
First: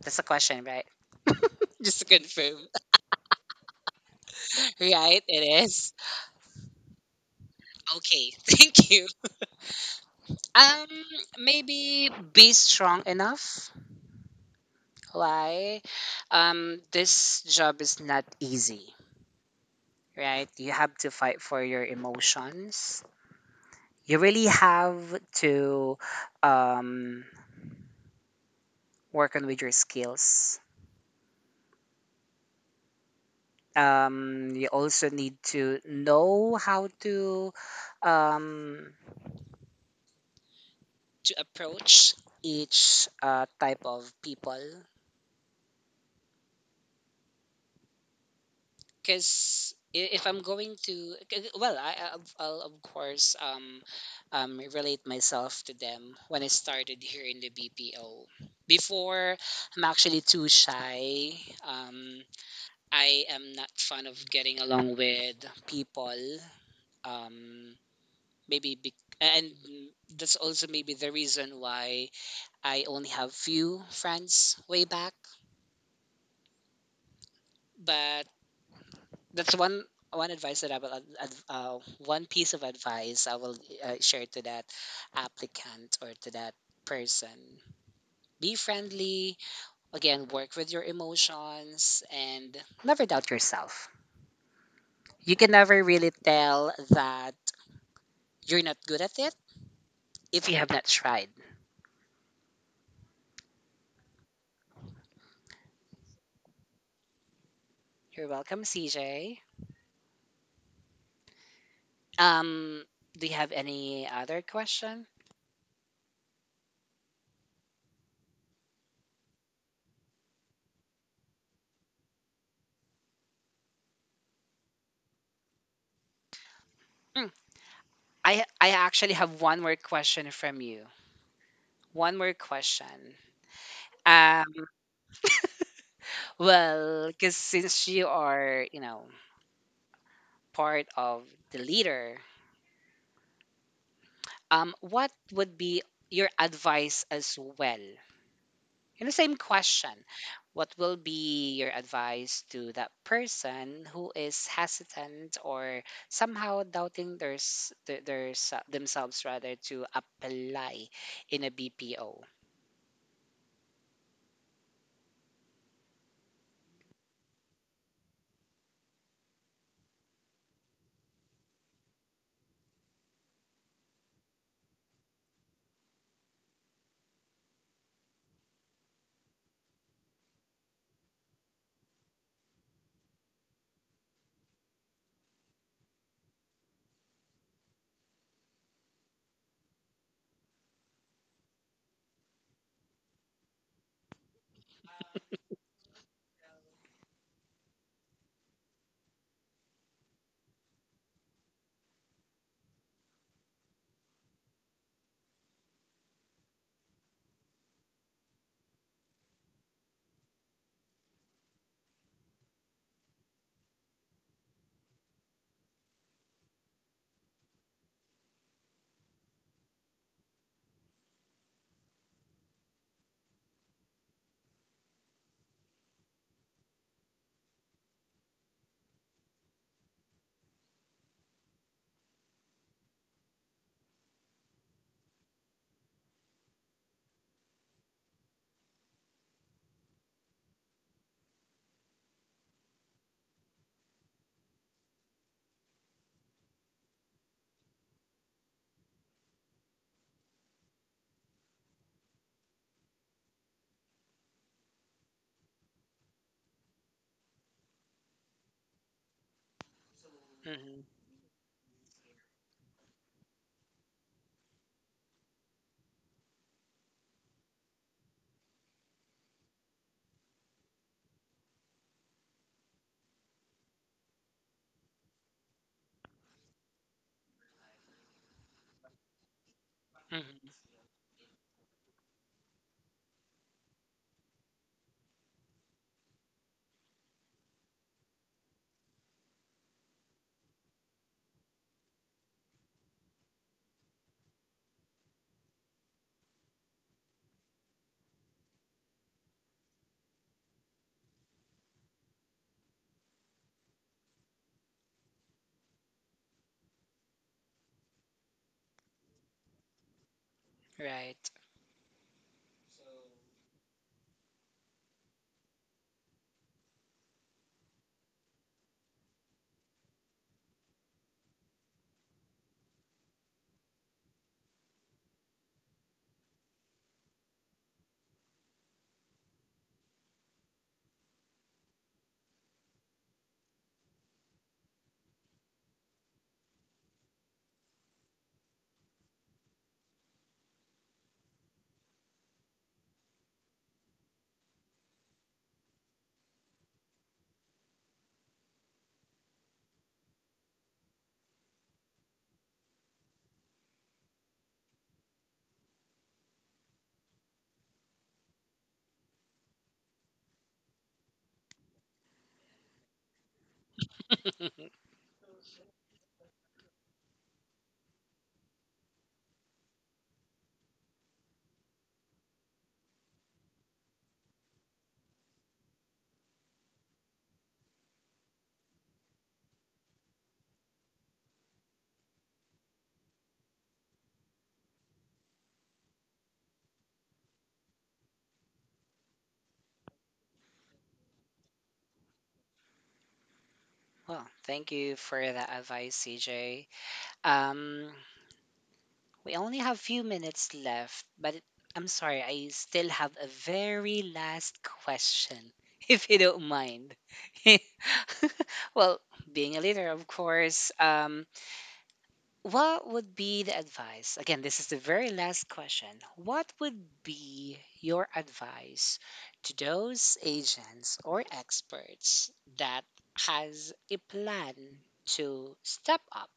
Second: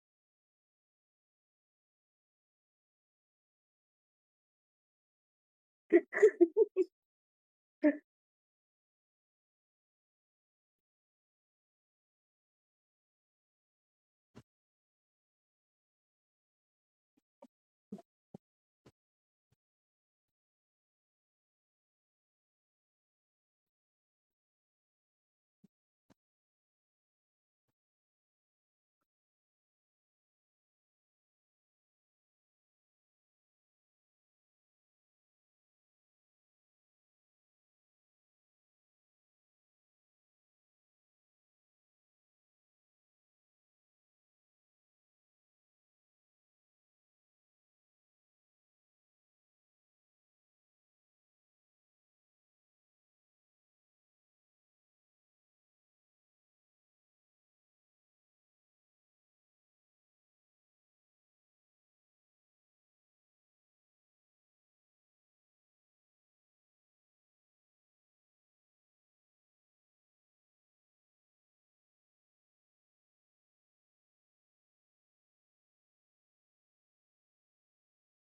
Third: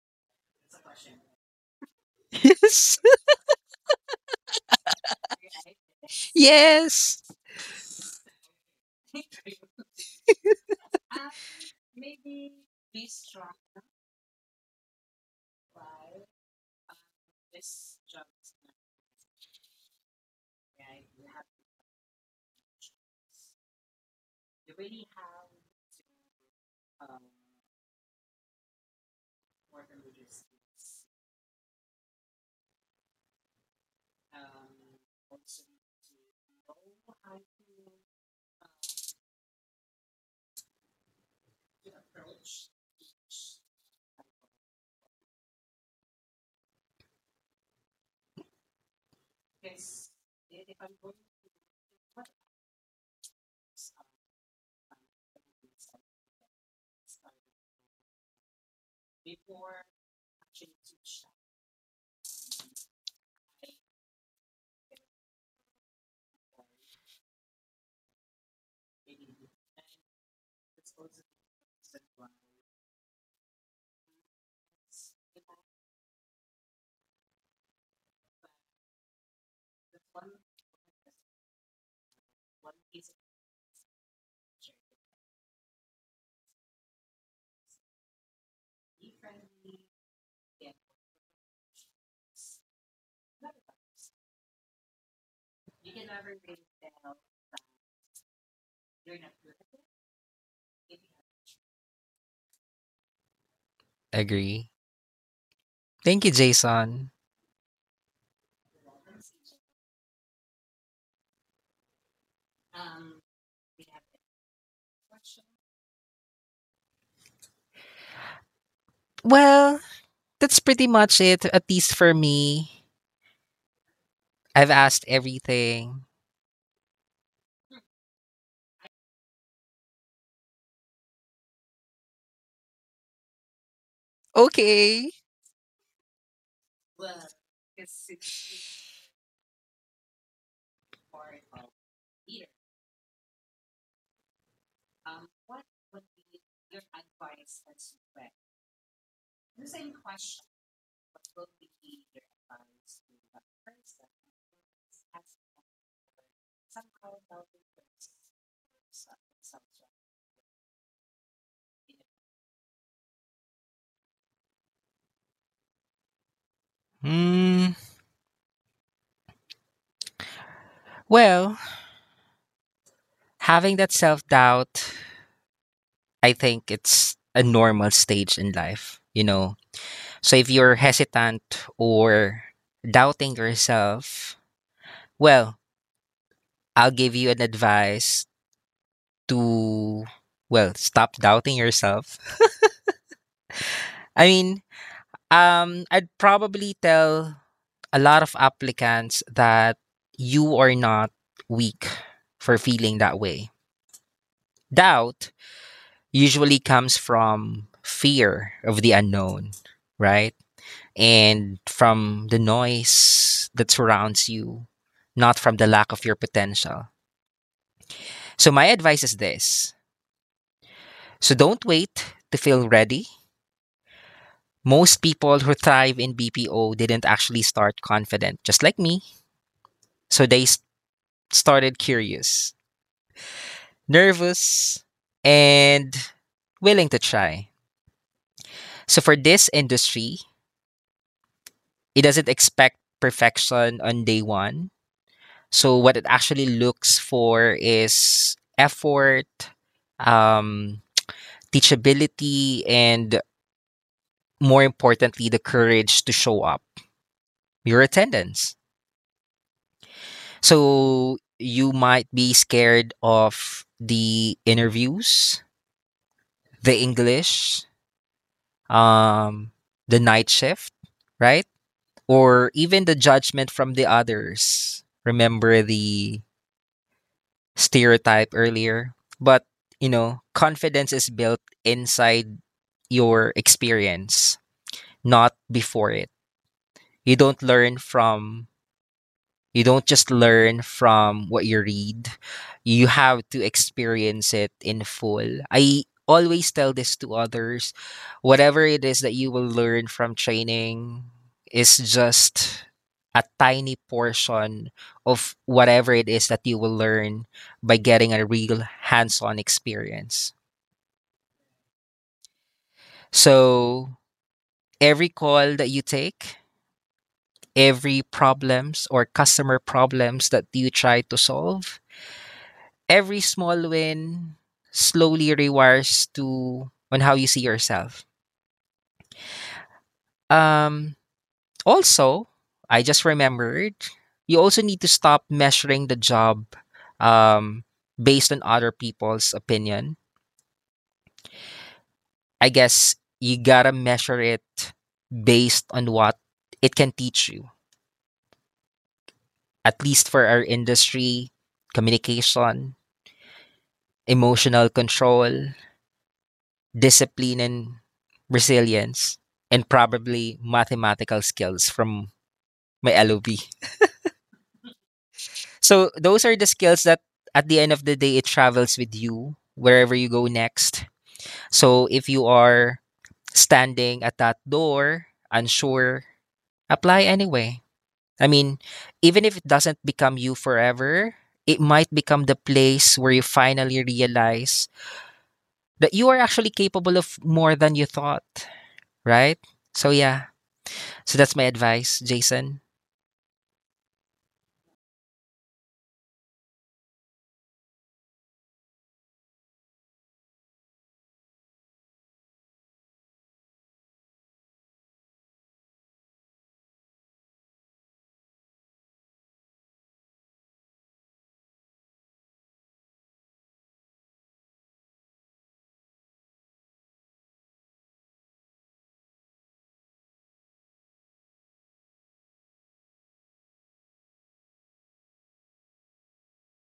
S1: that's a question, right? Just to confirm,
S3: Yes.
S1: right? It is.
S3: Yes.
S1: Okay, thank you. Um, maybe be strong enough. Why? This job is not easy, right? You have to fight for your emotions. You really have to um, work on with your skills. You also need to know how um, to approach each type of people because if I'm going to, I'll, of course, relate myself to them when I started here in the BPO. Before, I'm actually too shy. Um, I am not fond of getting along with people. Um, maybe be- and that's also maybe the reason why I only have few friends way back. But that's one advice that I will one piece of advice I will share to that applicant or to that person. Be friendly. Again, work with your emotions and never doubt yourself. You can never really tell that you're not good at it if you have not tried.
S3: Agree. Thank you, Jason.
S1: You're welcome, CJ. Um, do you have any other question?
S3: Well, that's pretty much it, at least for me. I've asked everything.
S1: Mm, I actually have one more question from you. One more question. Uh,
S3: Okay.
S1: Well, because since you are, you know, part of the leader, what would be your advice as well? In the same question, what will be your advice to that person who is hesitant or somehow doubting their themselves rather to apply in a BPO?
S3: Hmm. Well, having that self doubt, I think it's a normal stage in life, you know? So if you're hesitant or doubting yourself, well, I'll give you an advice to, well, stop doubting yourself. I mean, I'd probably tell a lot of applicants that you are not weak for feeling that way. Doubt usually comes from fear of the unknown, right? And from the noise that surrounds you, not from the lack of your potential. So, my advice is this, so don't wait to feel ready. Most people who thrive in BPO didn't actually start confident, just like me. So, they s- Started curious, nervous, and willing to try. So for this industry, it doesn't expect perfection on day 1. So what it actually looks for is effort, um, teachability, and more importantly, the courage to show up, your attendance.
S1: Hmm.
S3: So you might be scared of the interviews, the English, um, the night shift, right? Or even the judgment from the others. Remember the stereotype earlier? But, you know,
S1: Hmm.
S3: confidence is built inside your experience, not before it. You don't learn from You don't just learn from what you read. You have to experience it in full. I always tell this to others. Whatever it is that you will learn from training is just a tiny portion of whatever it is that you will learn by getting a real hands-on experience.
S1: Right.
S3: So, every call that you take, every problems or customer problems that you try to solve, every small win slowly rewires to on how you see yourself. Um, Also, I just remembered you also need to stop measuring the job, um, based on other people's opinion. I guess you gotta measure it based on what it can teach you, at least for our industry: communication, emotional control, discipline and resilience, and probably mathematical skills from my LOB. So those are the skills that at the end of the day it travels with you wherever you go next. So if you are standing at that door unsure, apply anyway. I mean, even if it doesn't become you forever, it might become the place where you finally realize that you are actually capable of more than you thought, right? So yeah, so that's my advice, Jason.
S1: Well, thank you for that advice, CJ. Um, We only have few minutes left, but I'm sorry, I still have a very last question, if you don't mind. Well, being a leader, of course, what would be the advice? Again, this is the very last question. What would be your advice to those agents or experts that has a plan to step up,